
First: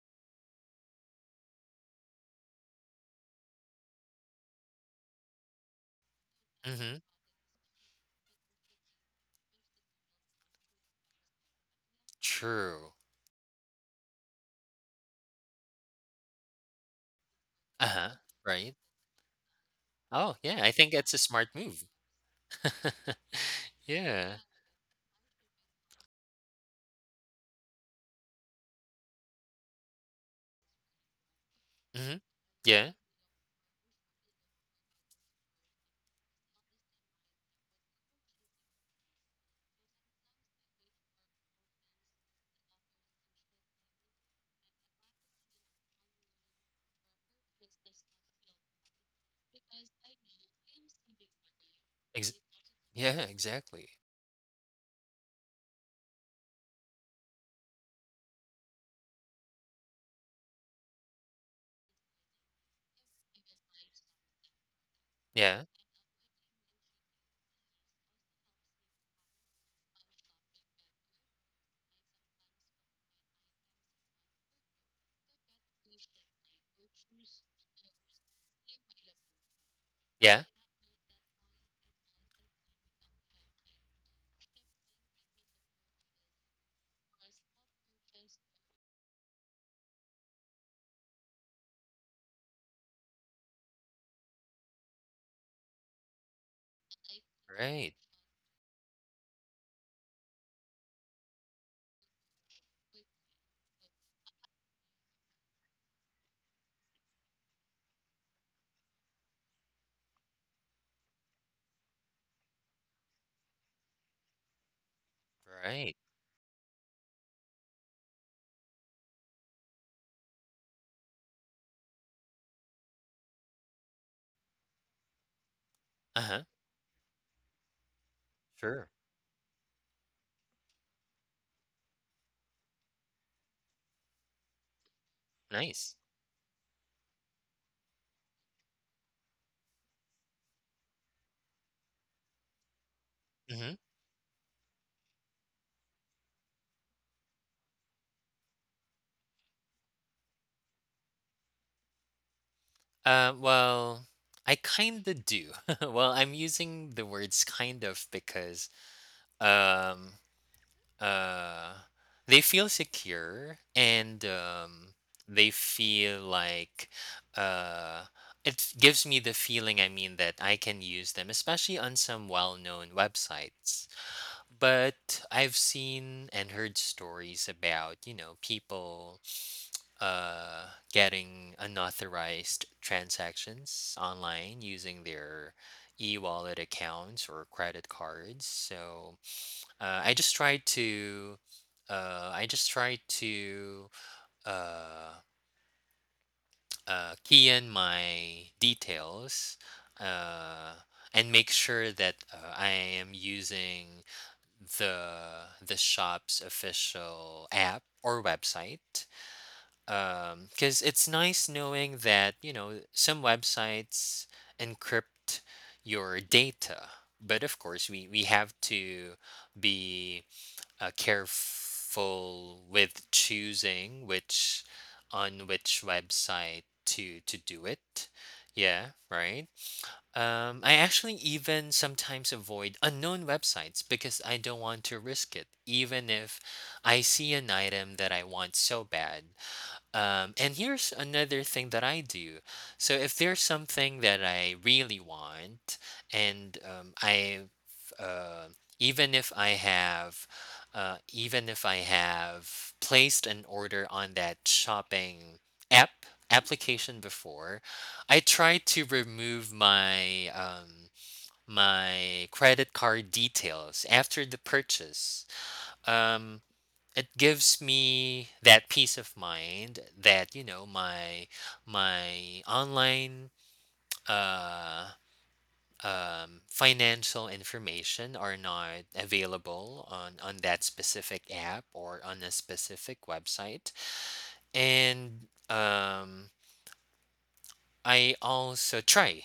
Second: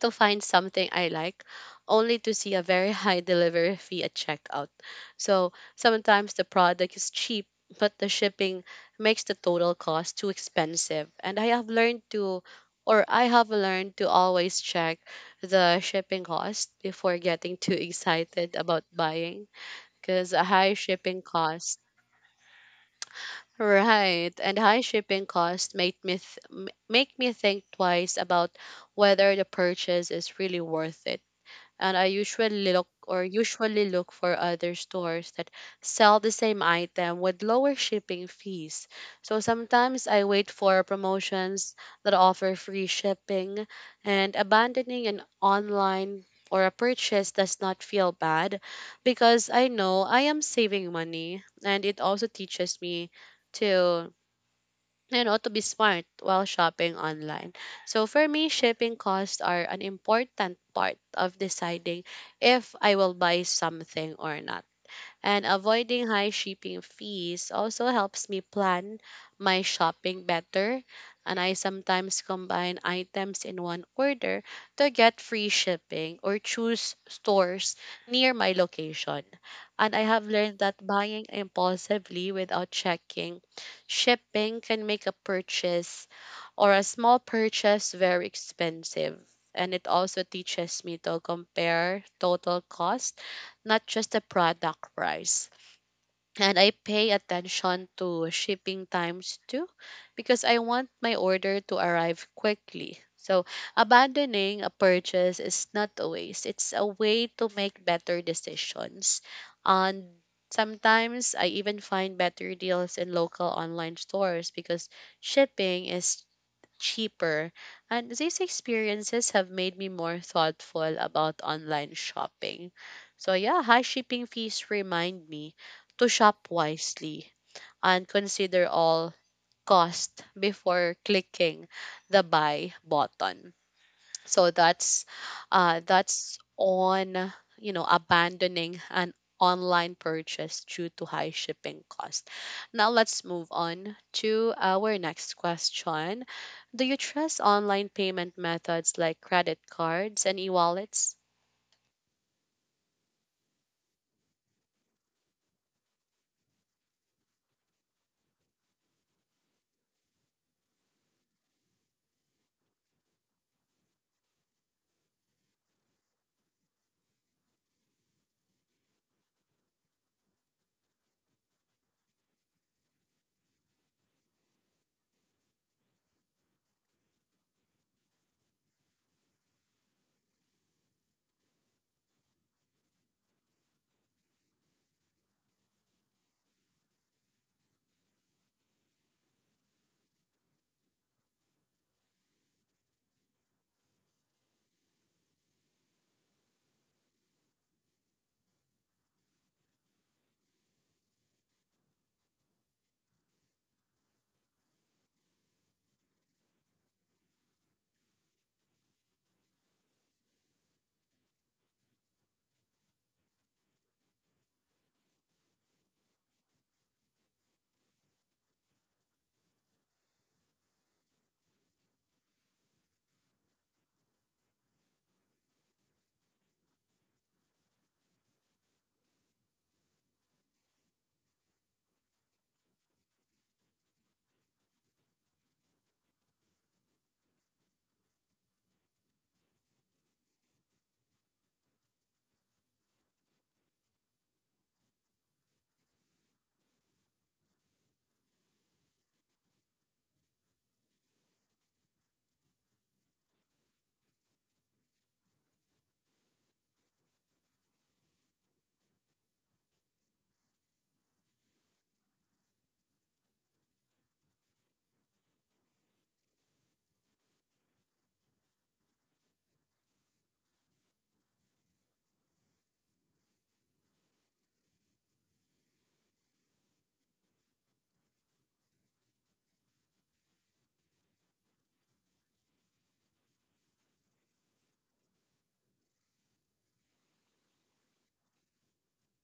[SPEAKER 1] to find something I like only to see a very [LAUGHS] high delivery fee at checkout. So sometimes the product
[SPEAKER 2] Mhm.
[SPEAKER 1] is cheap, but the shipping makes the total cost too expensive. And I have learned to,
[SPEAKER 2] True.
[SPEAKER 1] or I have learned to always check the shipping cost before getting too [LAUGHS]
[SPEAKER 2] Uh-huh.
[SPEAKER 1] excited
[SPEAKER 2] Right?
[SPEAKER 1] about buying because
[SPEAKER 2] Oh,
[SPEAKER 1] a
[SPEAKER 2] yeah, I
[SPEAKER 1] high
[SPEAKER 2] think that's a
[SPEAKER 1] shipping
[SPEAKER 2] smart
[SPEAKER 1] cost.
[SPEAKER 2] move. [LAUGHS]
[SPEAKER 1] Right,
[SPEAKER 2] Yeah.
[SPEAKER 1] and high shipping costs make me make me think twice about whether the purchase is really worth it, and I
[SPEAKER 2] Mhm.
[SPEAKER 1] usually look,
[SPEAKER 2] Yeah.
[SPEAKER 1] or usually look for other stores that sell the same item with lower shipping fees. So sometimes I wait for promotions that offer free shipping, and abandoning an online or a purchase does not feel bad because I know I am saving money, and it also
[SPEAKER 2] Ex
[SPEAKER 1] teaches me
[SPEAKER 2] Yeah, exactly.
[SPEAKER 1] to, you know, to be smart while shopping online. So for me, shipping costs are an important part of deciding if I will buy something or not, and
[SPEAKER 2] Yeah.
[SPEAKER 1] avoiding high shipping fees also helps me plan my shopping better. And I sometimes combine items in one order to get free shipping or choose stores near my location. And I have
[SPEAKER 2] Yeah.
[SPEAKER 1] learned that buying impulsively without checking shipping can make a purchase or a small purchase very expensive. And it also teaches me to compare total cost, not just the product price. And I pay attention
[SPEAKER 2] Right.
[SPEAKER 1] to shipping times too, because I want my order to arrive quickly. So, abandoning a purchase is not a waste, it's a way to make better decisions. And sometimes I even find better deals in local online stores because shipping
[SPEAKER 2] Right.
[SPEAKER 1] is cheaper, and these experiences have made me more thoughtful about online shopping. So, yeah, high shipping fees remind me to
[SPEAKER 2] Uh-huh.
[SPEAKER 1] shop wisely and consider
[SPEAKER 2] Sure.
[SPEAKER 1] all cost before clicking the buy button. So
[SPEAKER 2] Nice.
[SPEAKER 1] that's on abandoning an online purchase due to high shipping cost. Now let's move
[SPEAKER 2] Mhm.
[SPEAKER 1] on to our next question. Do you trust online payment methods like credit cards and e-wallets?
[SPEAKER 2] Well, I kinda do. [LAUGHS] Well, I'm using the words kind of because, um uh they feel secure and they feel like uh it gives me the feeling, that I can use them, especially on some well-known websites. But I've seen and heard stories about, you know, people uh getting unauthorized transactions online using their e-wallet accounts or credit cards. So, uh, I just try to, I just try to uh, key in my details, uh, and make sure that I am using the shop's official app or website. Because it's nice knowing that, you know, some websites encrypt your data, but of course we have to be careful with choosing which, on which website to do it. Yeah, right. I actually even sometimes avoid unknown websites because I don't want to risk it, even if I see an item that I want so bad. And here's another thing that I do. So if there's something that I really want, and I, uh, even if I have, even if I have placed an order on that shopping app application before, I try to remove my my credit card details after the purchase. Um, it gives me that peace of mind that, you know, my online, uh, financial information are not available on that specific app or on a specific website. And I also try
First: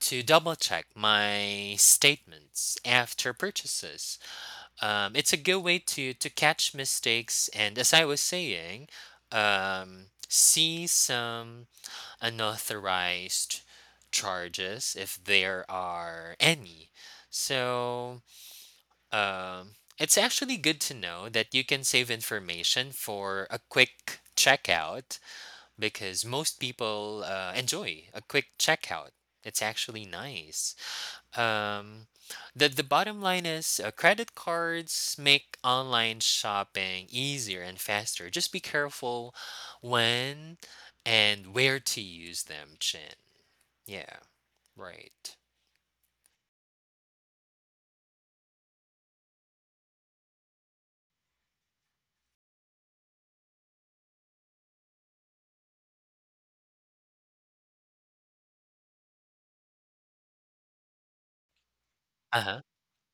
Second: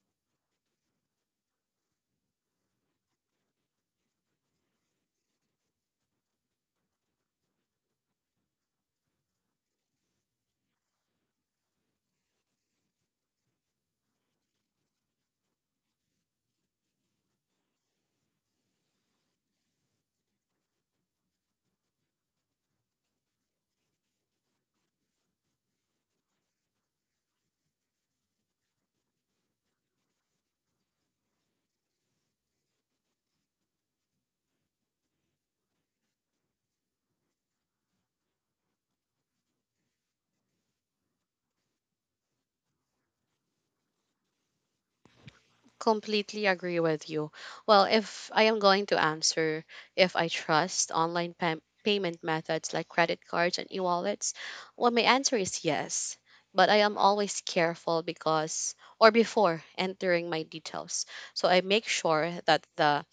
[SPEAKER 2] to double check my statements after purchases. It's a good way to catch mistakes and, as I was saying, see some unauthorized charges if there are any. So, um, it's actually good to know that you can save information for a quick checkout, because most people enjoy a quick checkout. It's actually nice. Um, the bottom line is, credit cards make online shopping easier and faster. Just be careful when and where to use them, Chin. Yeah, right.
[SPEAKER 1] Completely agree with you. Well, if I am going to answer if I trust online payment methods like credit cards and e-wallets, well, my answer is yes. But I am always careful because or before entering my details. So I make sure
[SPEAKER 2] Uh huh.
[SPEAKER 1] that the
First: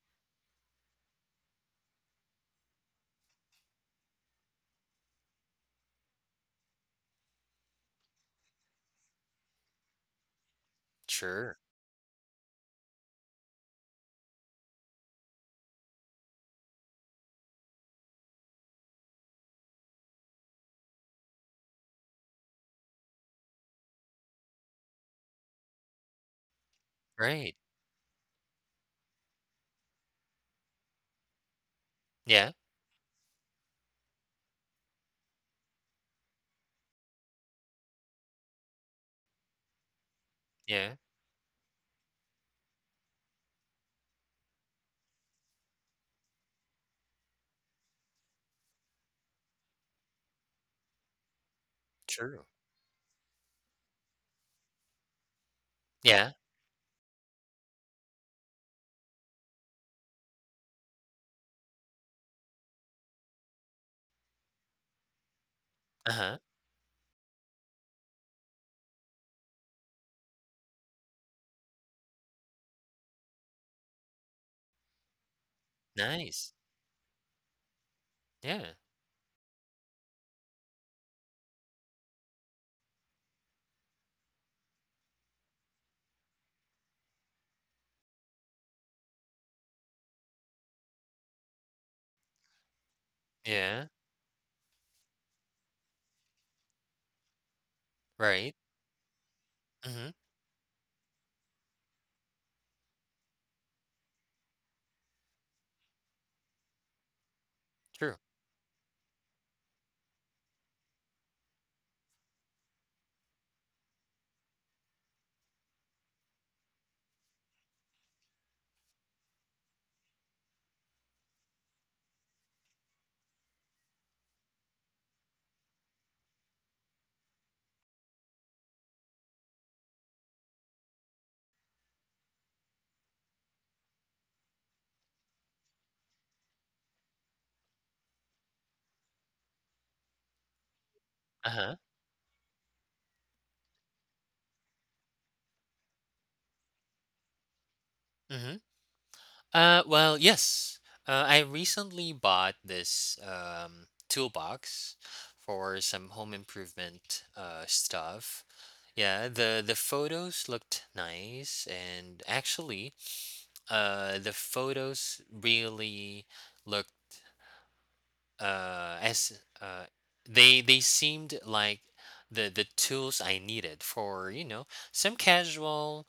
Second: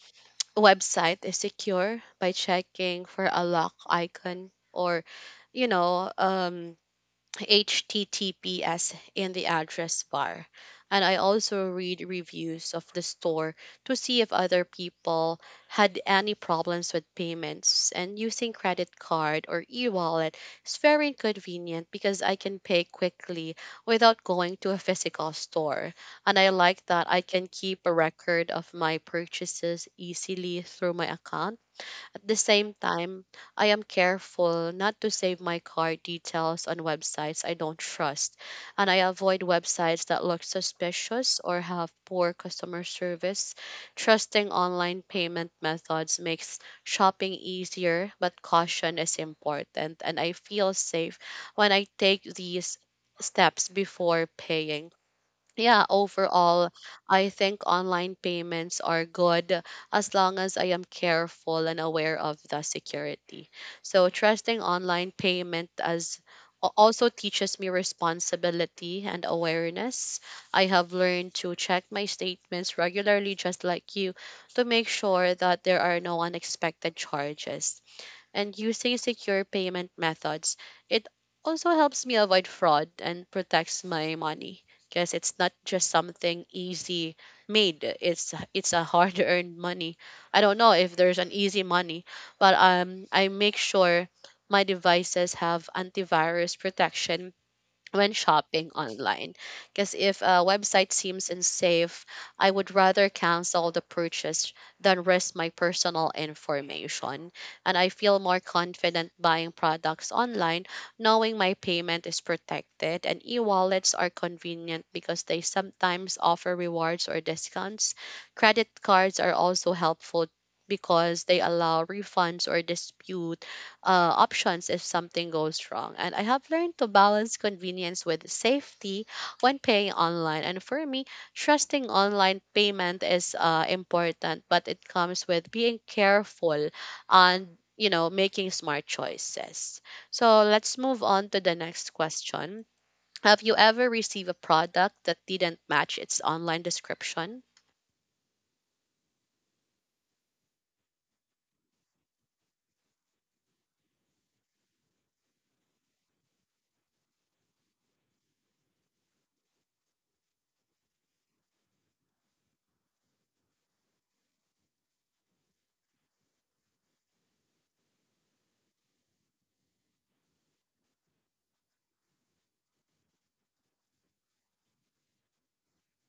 [SPEAKER 1] website is secure by checking for a lock icon or you know, um HTTPS in the address bar. And I
[SPEAKER 2] Sure.
[SPEAKER 1] also read reviews of the store to see if other people had any problems with payments. And using credit card or e wallet is very convenient because I can pay quickly without going to a physical store. And I like that I can
[SPEAKER 2] Right.
[SPEAKER 1] keep a record of my purchases easily through my account. At the
[SPEAKER 2] Yeah.
[SPEAKER 1] same time, I am careful not to save my card details on websites I don't trust, and I avoid websites that look
[SPEAKER 2] Yeah.
[SPEAKER 1] suspicious or have poor customer service. Trusting online payment methods makes shopping easier, but caution is important, and I feel safe when I take
[SPEAKER 2] True.
[SPEAKER 1] these steps before paying. Yeah,
[SPEAKER 2] Yeah.
[SPEAKER 1] overall, I think online payments are good as long as I am careful and aware of the security. So, trusting online payment
[SPEAKER 2] Uh huh.
[SPEAKER 1] also teaches me responsibility and awareness. I have learned to check my statements regularly, just like you, to make sure that there are no
[SPEAKER 2] Nice.
[SPEAKER 1] unexpected charges and
[SPEAKER 2] Yeah.
[SPEAKER 1] using secure payment methods. It also helps me avoid fraud and protects my money, because it's not just something easy made. It's a hard-earned [LAUGHS] money. I don't know if there's an easy money, but I make
[SPEAKER 2] Yeah.
[SPEAKER 1] sure my devices have antivirus protection when
[SPEAKER 2] Right.
[SPEAKER 1] shopping online. Because
[SPEAKER 2] Mm hmm.
[SPEAKER 1] if a website seems unsafe, I would rather cancel the purchase than risk my personal information. And I feel
[SPEAKER 2] True.
[SPEAKER 1] more confident buying products online, knowing my payment is protected. And e wallets are convenient because they sometimes offer rewards or discounts. Credit cards are also helpful because they allow refunds or dispute options if something goes wrong. And I have learned to balance convenience with safety when paying online. And for me, trusting online payment is important, but it comes with being careful and making smart choices. So let's move on to the
[SPEAKER 2] Uh huh.
[SPEAKER 1] next question. Have you ever received a product that didn't match its online description?
[SPEAKER 2] Mm hmm. Well, yes. I recently bought this toolbox for some home improvement stuff. Yeah, the photos looked nice, and actually, the photos really looked as they seemed like the tools I needed for, you know, some casual,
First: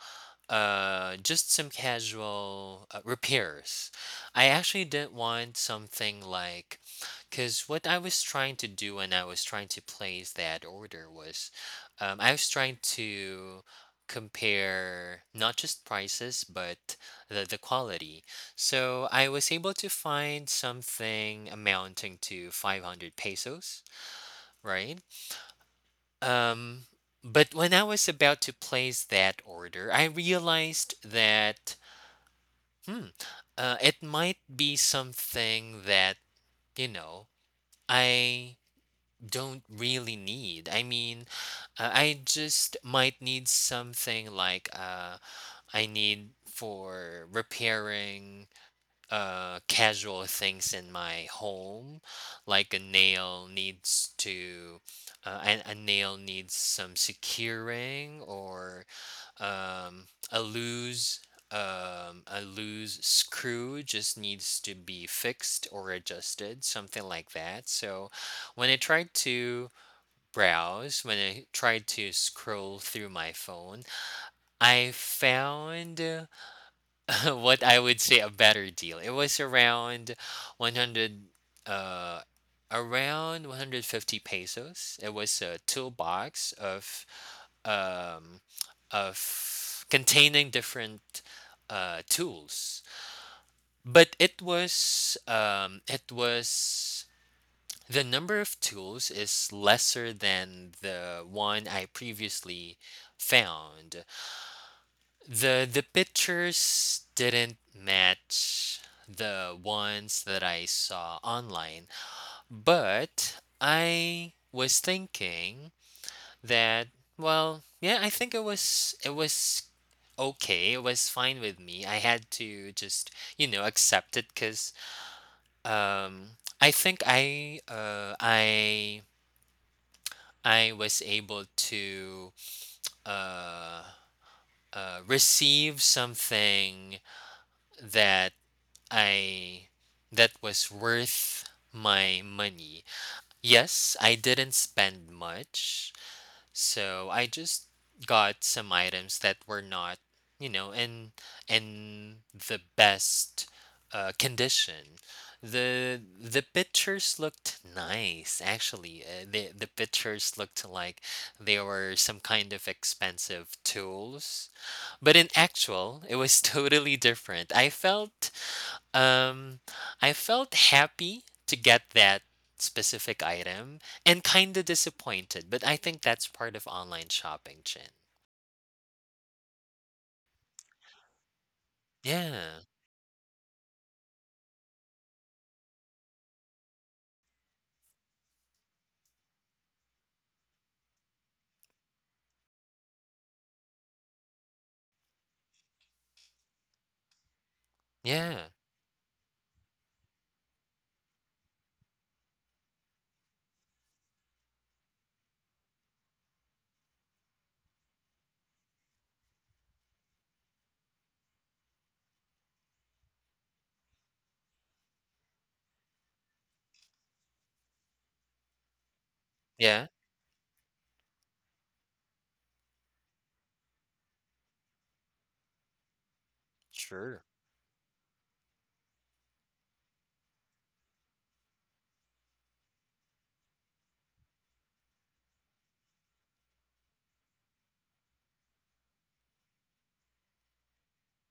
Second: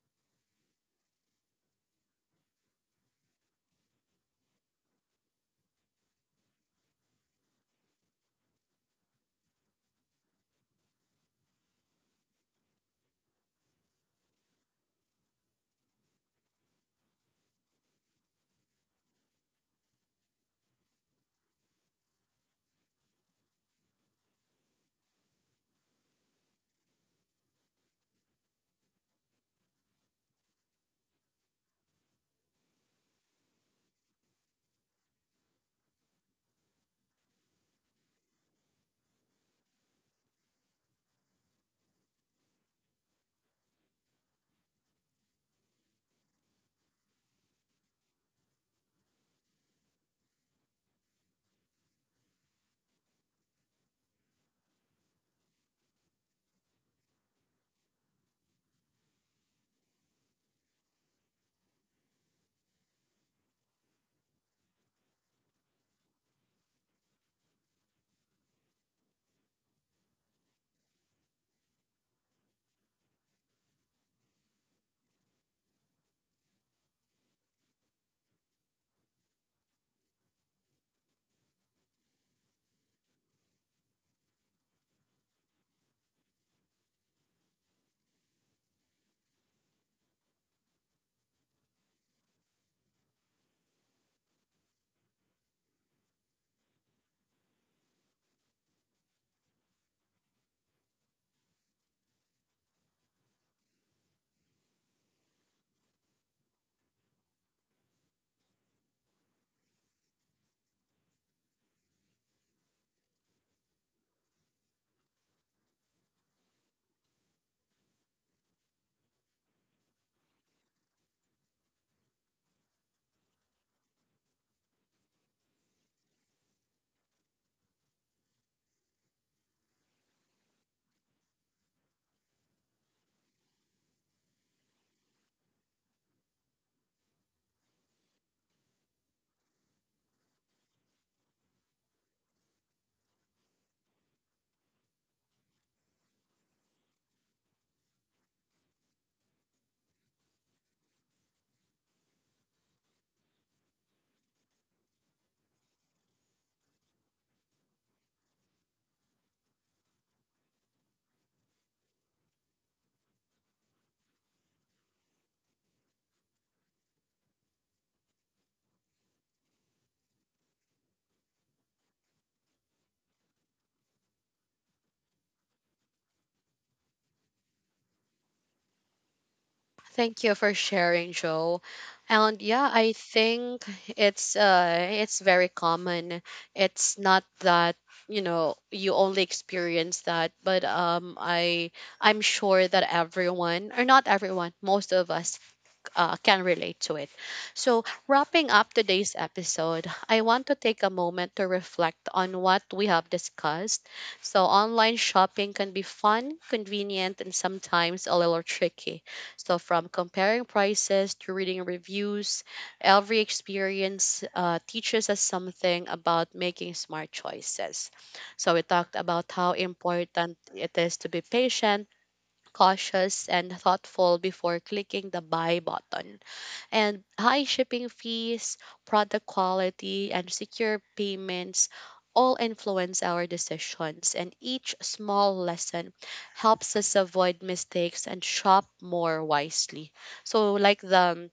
[SPEAKER 2] repairs. I actually didn't want something like, because what I was trying to do when I was trying to place that order was, I was trying to compare not just prices but the quality. So I was able to find something amounting to 500 pesos, right? Um, but when I was about to place that order, I realized that, hmm, it might be something that, you know, I don't really need. I just might need something like, I need for repairing casual things in my home, like a nail needs to, uh, a nail needs some securing, or um, a loose a loose screw just needs to be fixed or adjusted, something like that. So when I tried to browse, when I tried to scroll through my phone, I found, [LAUGHS] what I would say a better deal. It was around 100, uh around 150 pesos. It was a toolbox of, um, of containing different tools. But it was, the number of tools is lesser than the one I previously found. The pictures didn't match the ones that I saw online, but I was thinking that, well, yeah, I think it was, it was okay, it was fine with me. I had to just, you know, accept it because, um I think I was able to uh receive something that I that was worth my money. Yes, I didn't spend much. So I just got some items that were not, you know, in the best condition. The pictures looked nice, actually. The pictures looked like they were some kind of expensive tools, but in actual, it was [LAUGHS] totally different. I felt, um, I felt happy to get that specific item and kind of disappointed, but I think that's part of online shopping, Chin.
[SPEAKER 1] Thank you for sharing, Joe. And
[SPEAKER 2] Yeah,
[SPEAKER 1] yeah, I think it's very common. It's not that, you know, you only experience that, but I I'm sure that everyone or not everyone, most of us can relate to it. So, wrapping
[SPEAKER 2] yeah,
[SPEAKER 1] up today's episode, I want to take a moment to reflect on what we have discussed. So, online shopping can be fun, convenient, and sometimes a little tricky. So, from comparing prices to reading reviews, every experience teaches us something about making smart choices. So, we talked about how
[SPEAKER 2] yeah,
[SPEAKER 1] important it is to be patient. Cautious and thoughtful before clicking the buy button, and
[SPEAKER 2] sure.
[SPEAKER 1] high shipping fees, product quality, and secure payments all influence our decisions, and each small lesson helps us avoid mistakes and shop more wisely. So, like the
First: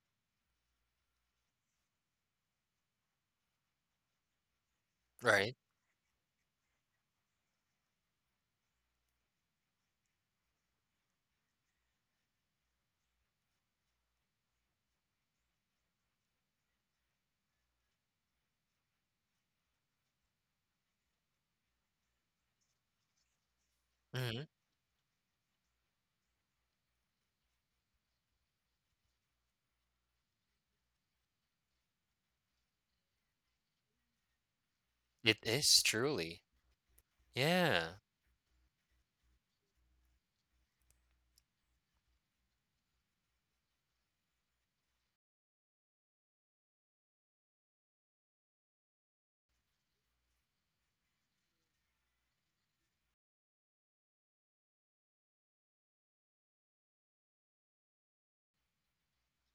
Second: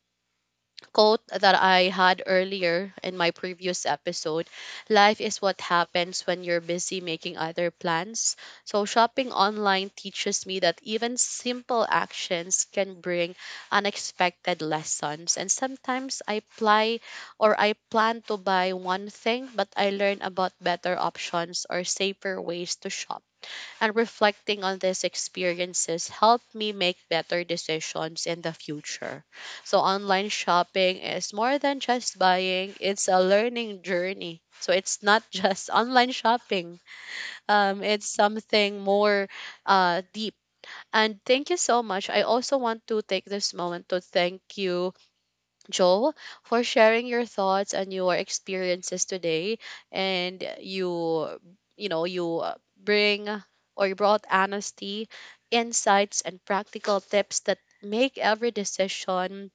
[SPEAKER 1] quote that I had earlier in my previous episode, life is
[SPEAKER 2] Right.
[SPEAKER 1] what happens when you're busy making other plans. So, shopping online teaches me that even simple actions can bring unexpected lessons. And sometimes I apply or I plan to buy one thing, but I learn about better options or safer ways to shop, and
[SPEAKER 2] Hmm.
[SPEAKER 1] reflecting on these experiences helped me make better decisions in the future. So online shopping is more than just buying, it's a learning journey. So it's not
[SPEAKER 2] It
[SPEAKER 1] just [LAUGHS]
[SPEAKER 2] is
[SPEAKER 1] online
[SPEAKER 2] truly.
[SPEAKER 1] shopping.
[SPEAKER 2] Yeah,
[SPEAKER 1] It's something more deep. And thank you so much. I also want to take this moment to thank you Joel, for sharing your thoughts and your experiences today. And you know, you bring or you brought honesty, insights, and practical tips that make every decision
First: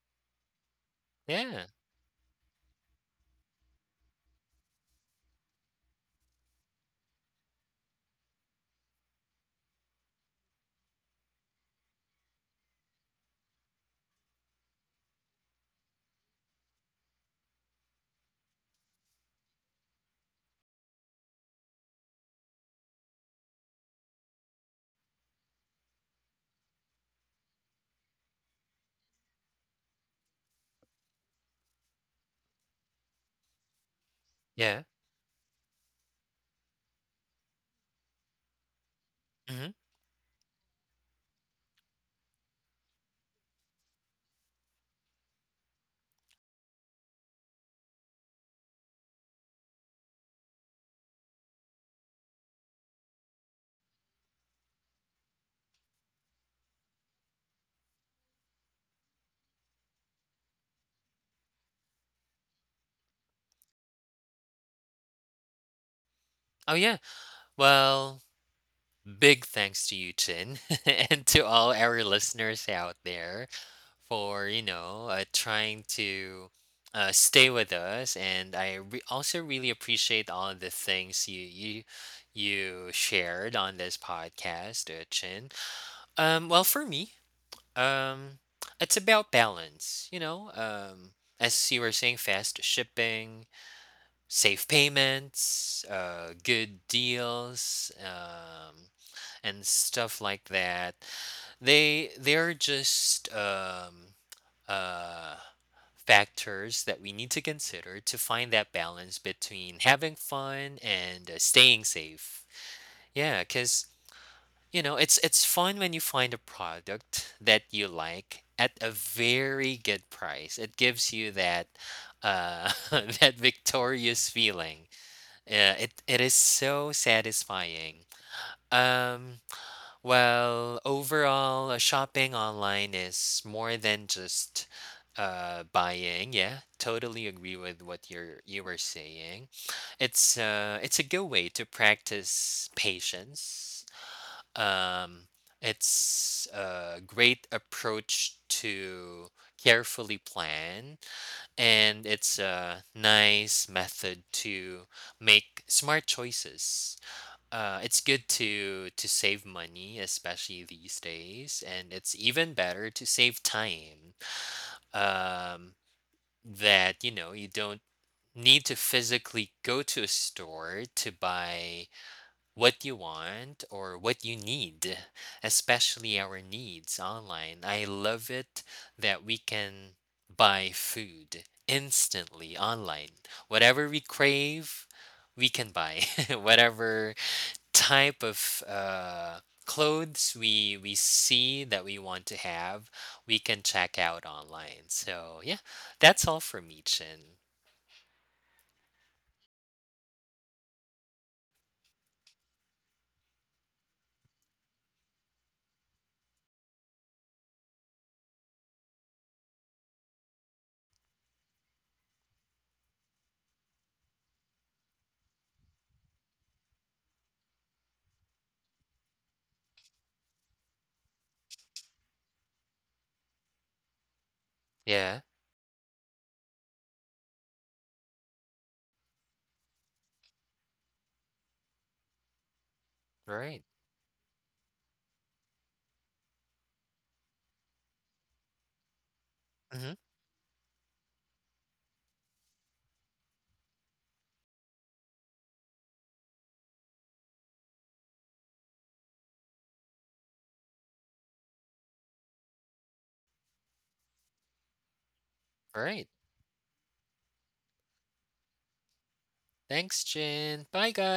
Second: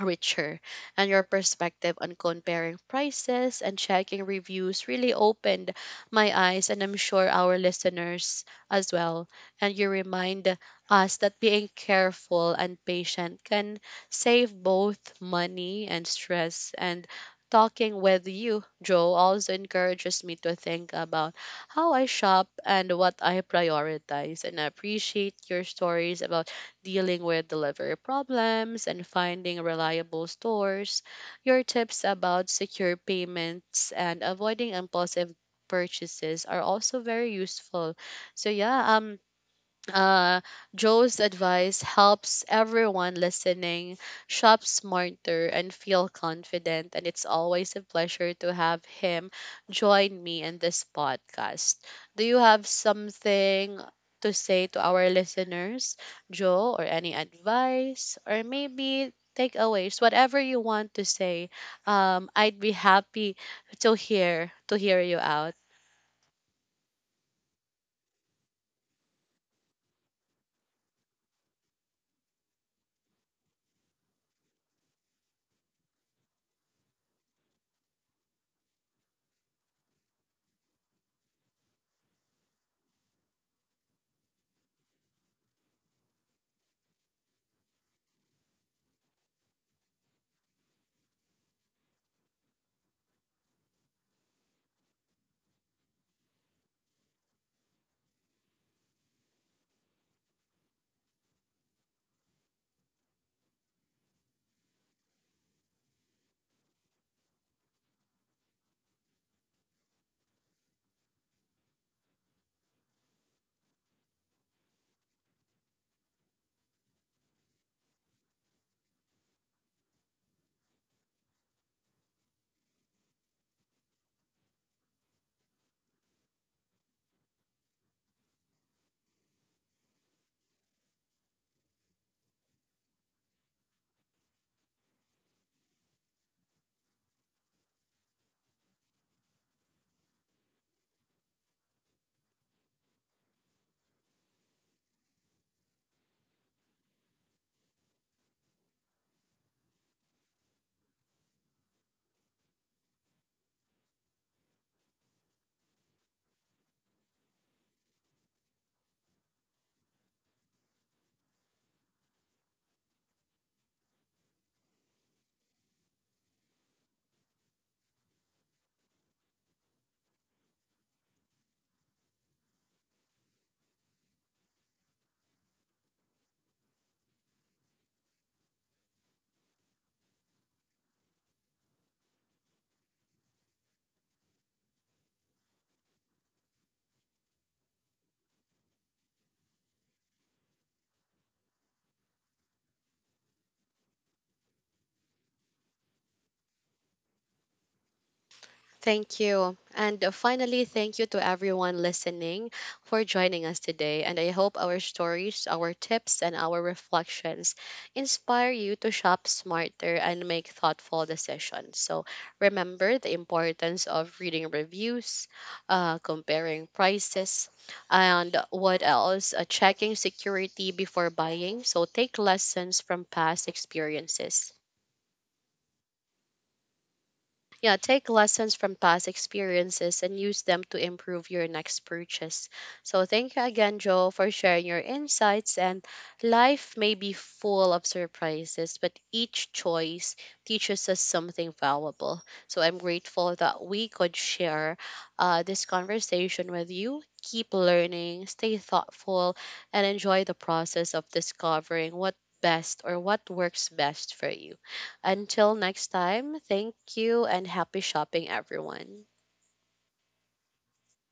[SPEAKER 1] richer, and your
[SPEAKER 2] yeah,
[SPEAKER 1] perspective on comparing prices and checking reviews really opened my eyes, and I'm sure our listeners as well. And you remind us that being careful and patient can save both money and stress, and talking with you Joe also encourages me to think about how I shop and what I prioritize, and I appreciate your stories about dealing with delivery problems, and finding reliable stores. Your tips about secure payments and avoiding
[SPEAKER 2] yeah.
[SPEAKER 1] impulsive purchases are also very useful. So yeah,
[SPEAKER 2] Hmm.
[SPEAKER 1] uh, Joe's advice helps everyone listening shop smarter and feel confident. And it's always a pleasure to have him join me in this podcast. Do you have something to say to our listeners, Joe, or any advice, or maybe takeaways, whatever you want to say? I'd be happy to hear you out.
[SPEAKER 2] Oh, yeah. Well, big thanks to you, Chin, [LAUGHS] and to all our listeners out there, for, you know, trying to stay with us. And also really appreciate all the things you shared on this podcast, Chin. Well, for me, um it's about balance, you know. As you were saying, fast shipping, safe payments, good deals, and stuff like that, they're just, uh, factors that we need to consider to find that balance between having fun and staying safe. Yeah, because you know it's fun when you find a product that you like at a very good price. It gives you that [LAUGHS] that victorious feeling. It is so satisfying. Um, well, overall, shopping online is more than just buying. Yeah, totally agree with what you were saying. It's a good way to practice patience. Um, it's a great approach to carefully plan, and it's a nice method to make smart choices. It's good to save money, especially these days, and it's even better to save time. Um, that, you know, you don't need to physically go to a store to buy what you want or what you need, especially our needs online. I love it that we can buy food instantly online. Whatever we crave, we can buy. [LAUGHS] Whatever type of, clothes we see that we want to have, we can check out online. So yeah, that's all from me, Chin.
[SPEAKER 1] Thank you. And finally, thank you to everyone listening for joining us today. And I hope our stories, our tips, and our reflections inspire you to shop smarter and make thoughtful decisions. So remember the importance of reading reviews, comparing prices, and what else? Checking security before buying. So take lessons from past experiences.
[SPEAKER 2] Yeah,
[SPEAKER 1] Yeah, take lessons from past experiences and use them to improve your next purchase. So, thank you
[SPEAKER 2] right.
[SPEAKER 1] again, Joe, for sharing your insights. And life may be full of surprises, but each
[SPEAKER 2] Mm-hmm.
[SPEAKER 1] choice teaches us something valuable. So, I'm grateful that we could share this conversation with you. Keep learning, stay thoughtful, and enjoy the process of discovering what best or what works best for you. Until
[SPEAKER 2] All
[SPEAKER 1] next
[SPEAKER 2] right.
[SPEAKER 1] time, thank you and happy shopping, everyone.
[SPEAKER 2] Thanks, Jin. Bye, guys.